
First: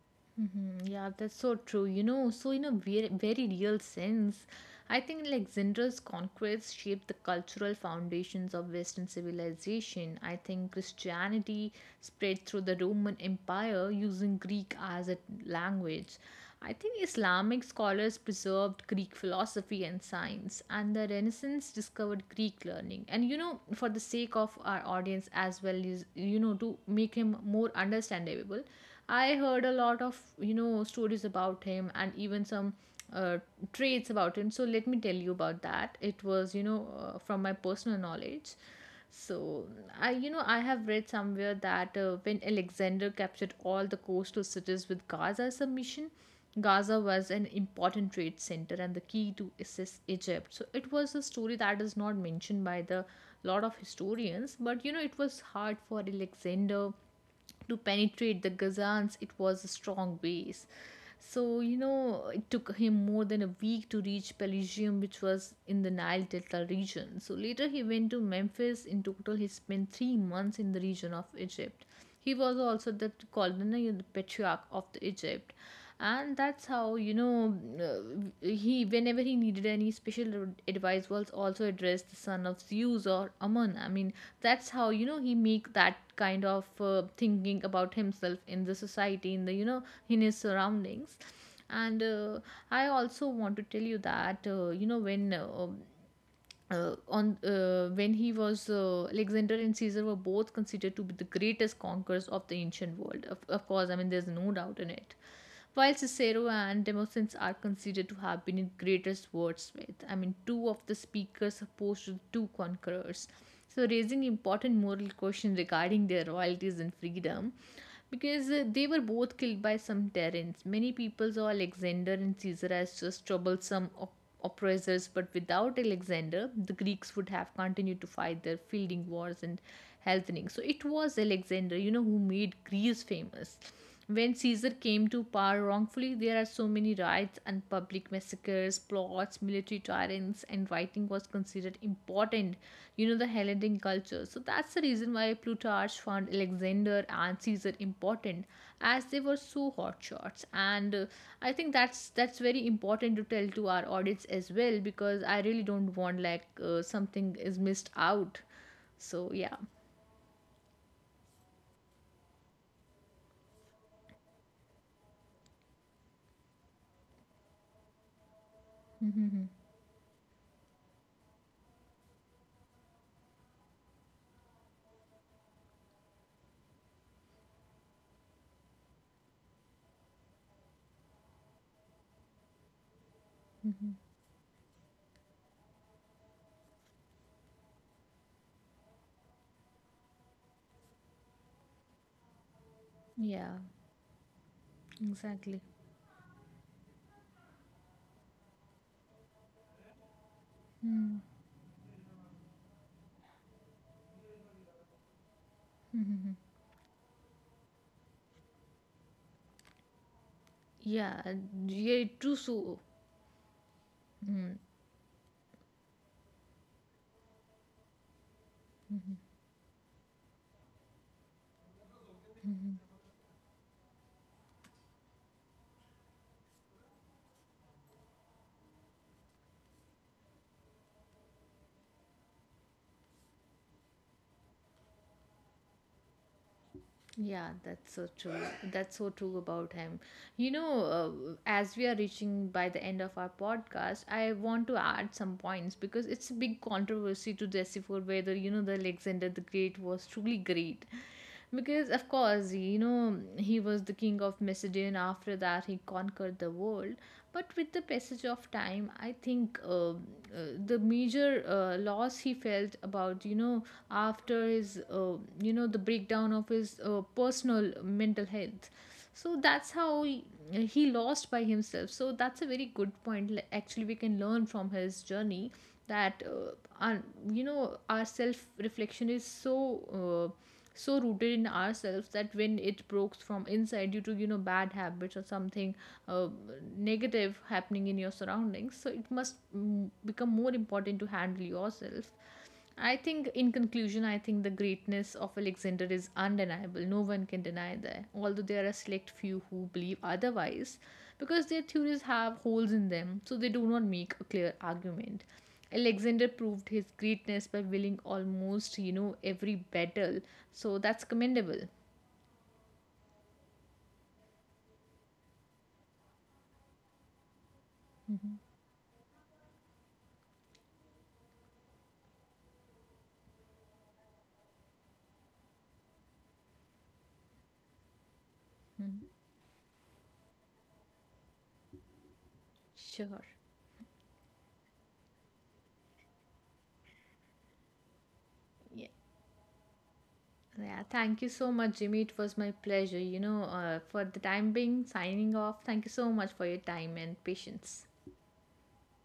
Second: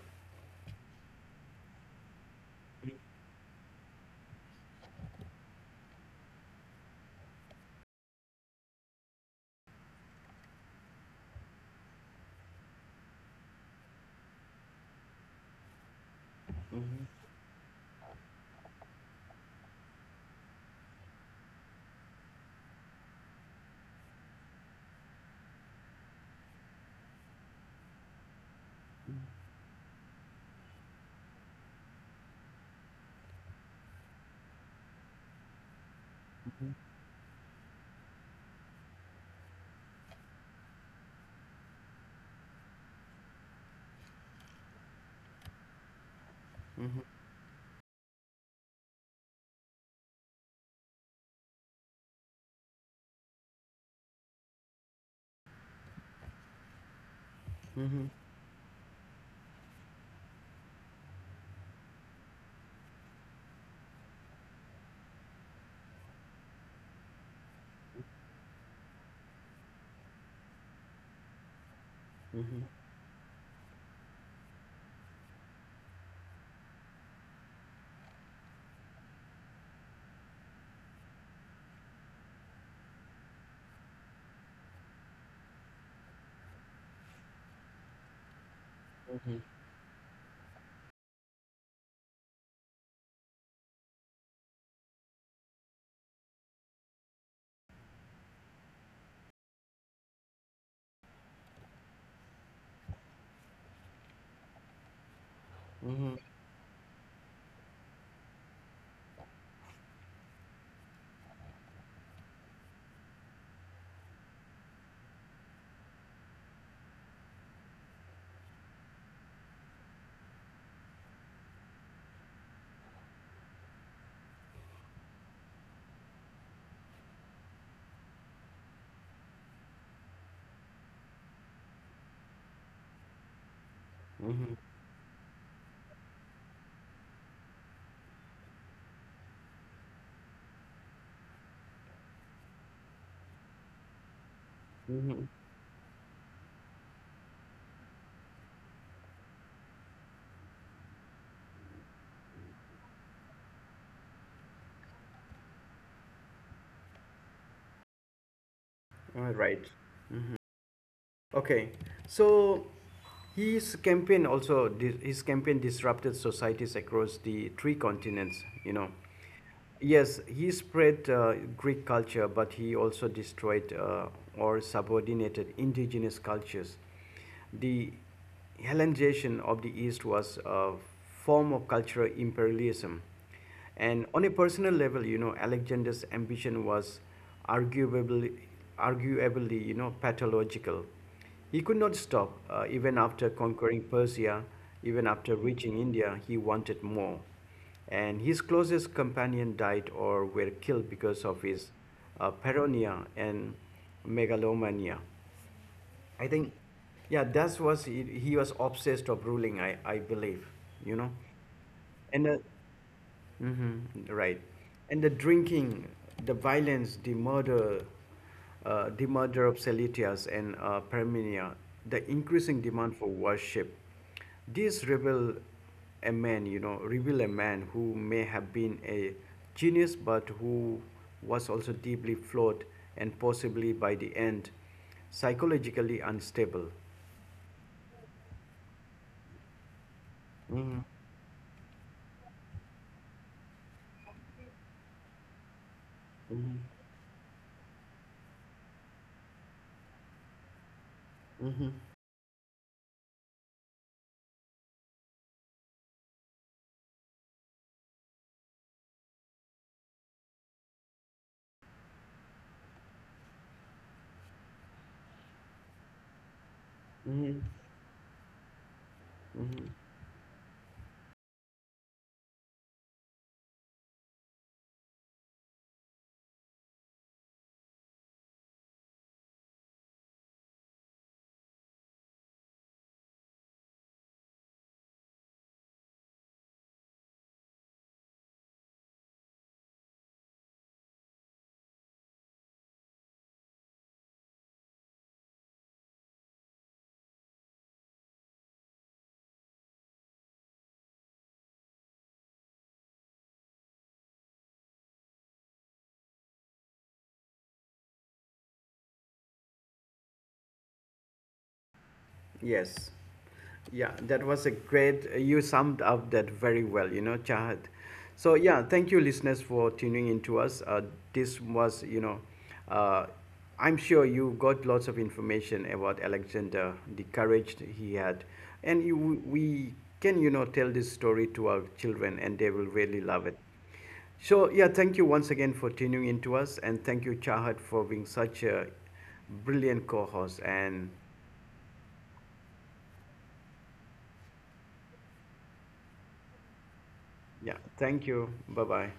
Speaker 2: Mm, yeah, that's so true. You know, so in a very, very real sense, I think like Zindra's conquests shaped the cultural foundations of Western civilization. I think Christianity spread through the Roman Empire using Greek as a language. I think
Speaker 1: Mhm.
Speaker 2: Islamic scholars preserved Greek philosophy and science, and the Renaissance discovered Greek learning. And you know, for the sake of our audience as well is you know, to make him more understandable, I heard a lot of you know stories about him and even some uh, traits about him. So let me tell you about that. It was you
Speaker 1: Mhm.
Speaker 2: know from my personal knowledge. So I you know I have read somewhere that when Alexander captured all the coastal cities with Gaza as a mission, Gaza
Speaker 1: Mhm.
Speaker 2: was an important trade center and the key to assist Egypt. So it was a story that is not mentioned by the lot of historians, but you know it was hard for Alexander to
Speaker 1: Mhm.
Speaker 2: penetrate the Ghazans, it was a strong base. So, you know, it took him more than a week to reach Pelusium, which was in the Nile Delta region. So, later he went to Memphis. In total, he spent 3 months in the region of Egypt. He was
Speaker 1: Mhm.
Speaker 2: also the colony, the patriarch of the Egypt. And that's how, he, whenever he needed any special advice, was also addressed the son of Zeus or Ammon. That's how you know he make that kind of thinking about himself in the society in the you know in his surroundings and I also want to tell you that you know when on when he was Alexander and Caesar were both considered to be the greatest conquerors of the ancient world. Of course, there's no doubt in it. While
Speaker 1: Mhm.
Speaker 2: Cicero and Demosthenes are considered to have been the greatest wordsmith, two of the speakers opposed to the two conquerors, so raising important moral questions regarding their royalties and freedom because they were both killed by some tyrants. Many people saw Alexander and Caesar as just troublesome oppressors, but without Alexander, the Greeks would have continued to fight their fielding wars and healthening. So it was Alexander, you know, who made Greece famous. When
Speaker 1: Mhm.
Speaker 2: Caesar came to power wrongfully, there are so many riots and public massacres, plots, military tyrants, and writing was considered important. You know, the Hellenic culture. So that's the reason why Plutarch found Alexander and Caesar important, as they were so hot shots. And I think that's very important to tell to our audience as well, because I really don't want like something is missed out. So
Speaker 1: All
Speaker 2: yeah,
Speaker 1: right. Okay, so his campaign disrupted societies across the three continents. You know, yes, he spread Greek culture, but he also destroyed or subordinated indigenous cultures. The Hellenization of the East was a form of cultural imperialism. And on a personal level, Alexander's ambition was arguably, arguably, pathological. He could not stop, even after
Speaker 2: yeah,
Speaker 1: conquering Persia, even after
Speaker 2: exactly.
Speaker 1: reaching India, he wanted more. And his closest companion died or were killed because of his paranoia and megalomania. I think, yeah, that was he was obsessed of ruling. I believe, you know.
Speaker 2: Yeah, yeah,
Speaker 1: And
Speaker 2: true.
Speaker 1: the.
Speaker 2: So
Speaker 1: Mm-hmm. Right. And the drinking, the violence, the murder of Celetias and Parmenia, the increasing demand for worship. These reveal a man, you know, reveal a man who may have been a genius, but who was also deeply flawed, and possibly by the end psychologically unstable.
Speaker 2: yeah, that's so true. That's so true about him. You know, as we are reaching by the end of our podcast, I want to add some points because it's a big
Speaker 1: Mm-hmm.
Speaker 2: controversy to decipher whether, you know, the Alexander the Great was truly great. Because, of course, you know, he was the king of Macedon. After that, he conquered the world. But with the passage of time, I think the major loss he felt about, you know, after his you know the breakdown of his personal mental health, so that's how he lost by himself. So that's a very good point. Like, actually we can learn from his journey that our, you know our self reflection is so so rooted in ourselves that when it broke from inside due to you know bad habits or something uh, negative happening in your surroundings, so it must become more important to handle yourself. I think in conclusion I think the greatness of Alexander is undeniable, no one can deny that, although there are a select few who believe otherwise because their theories have holes in them, so they do not make a clear argument. Alexander proved his greatness by winning almost, you know, every battle. So that's commendable.
Speaker 1: Yes. Yeah, that was a great, you summed up that very well, you know, Chahat. So, yeah, thank you, listeners, for tuning in to us. This was, uh, I'm sure you got lots of information about Alexander, the courage that he had. We can, tell this story to our children, and they will really
Speaker 2: Sure.
Speaker 1: love it. So, yeah, thank you once again for tuning in to us, and thank you, Chahat, for being such a
Speaker 2: Yeah.
Speaker 1: brilliant co host.
Speaker 2: Yeah,
Speaker 1: And
Speaker 2: thank you so much, Jimmy. It was my pleasure. You know, for the time being, signing off. Thank you so much for your time and
Speaker 1: yeah,
Speaker 2: patience.
Speaker 1: thank you. Bye bye.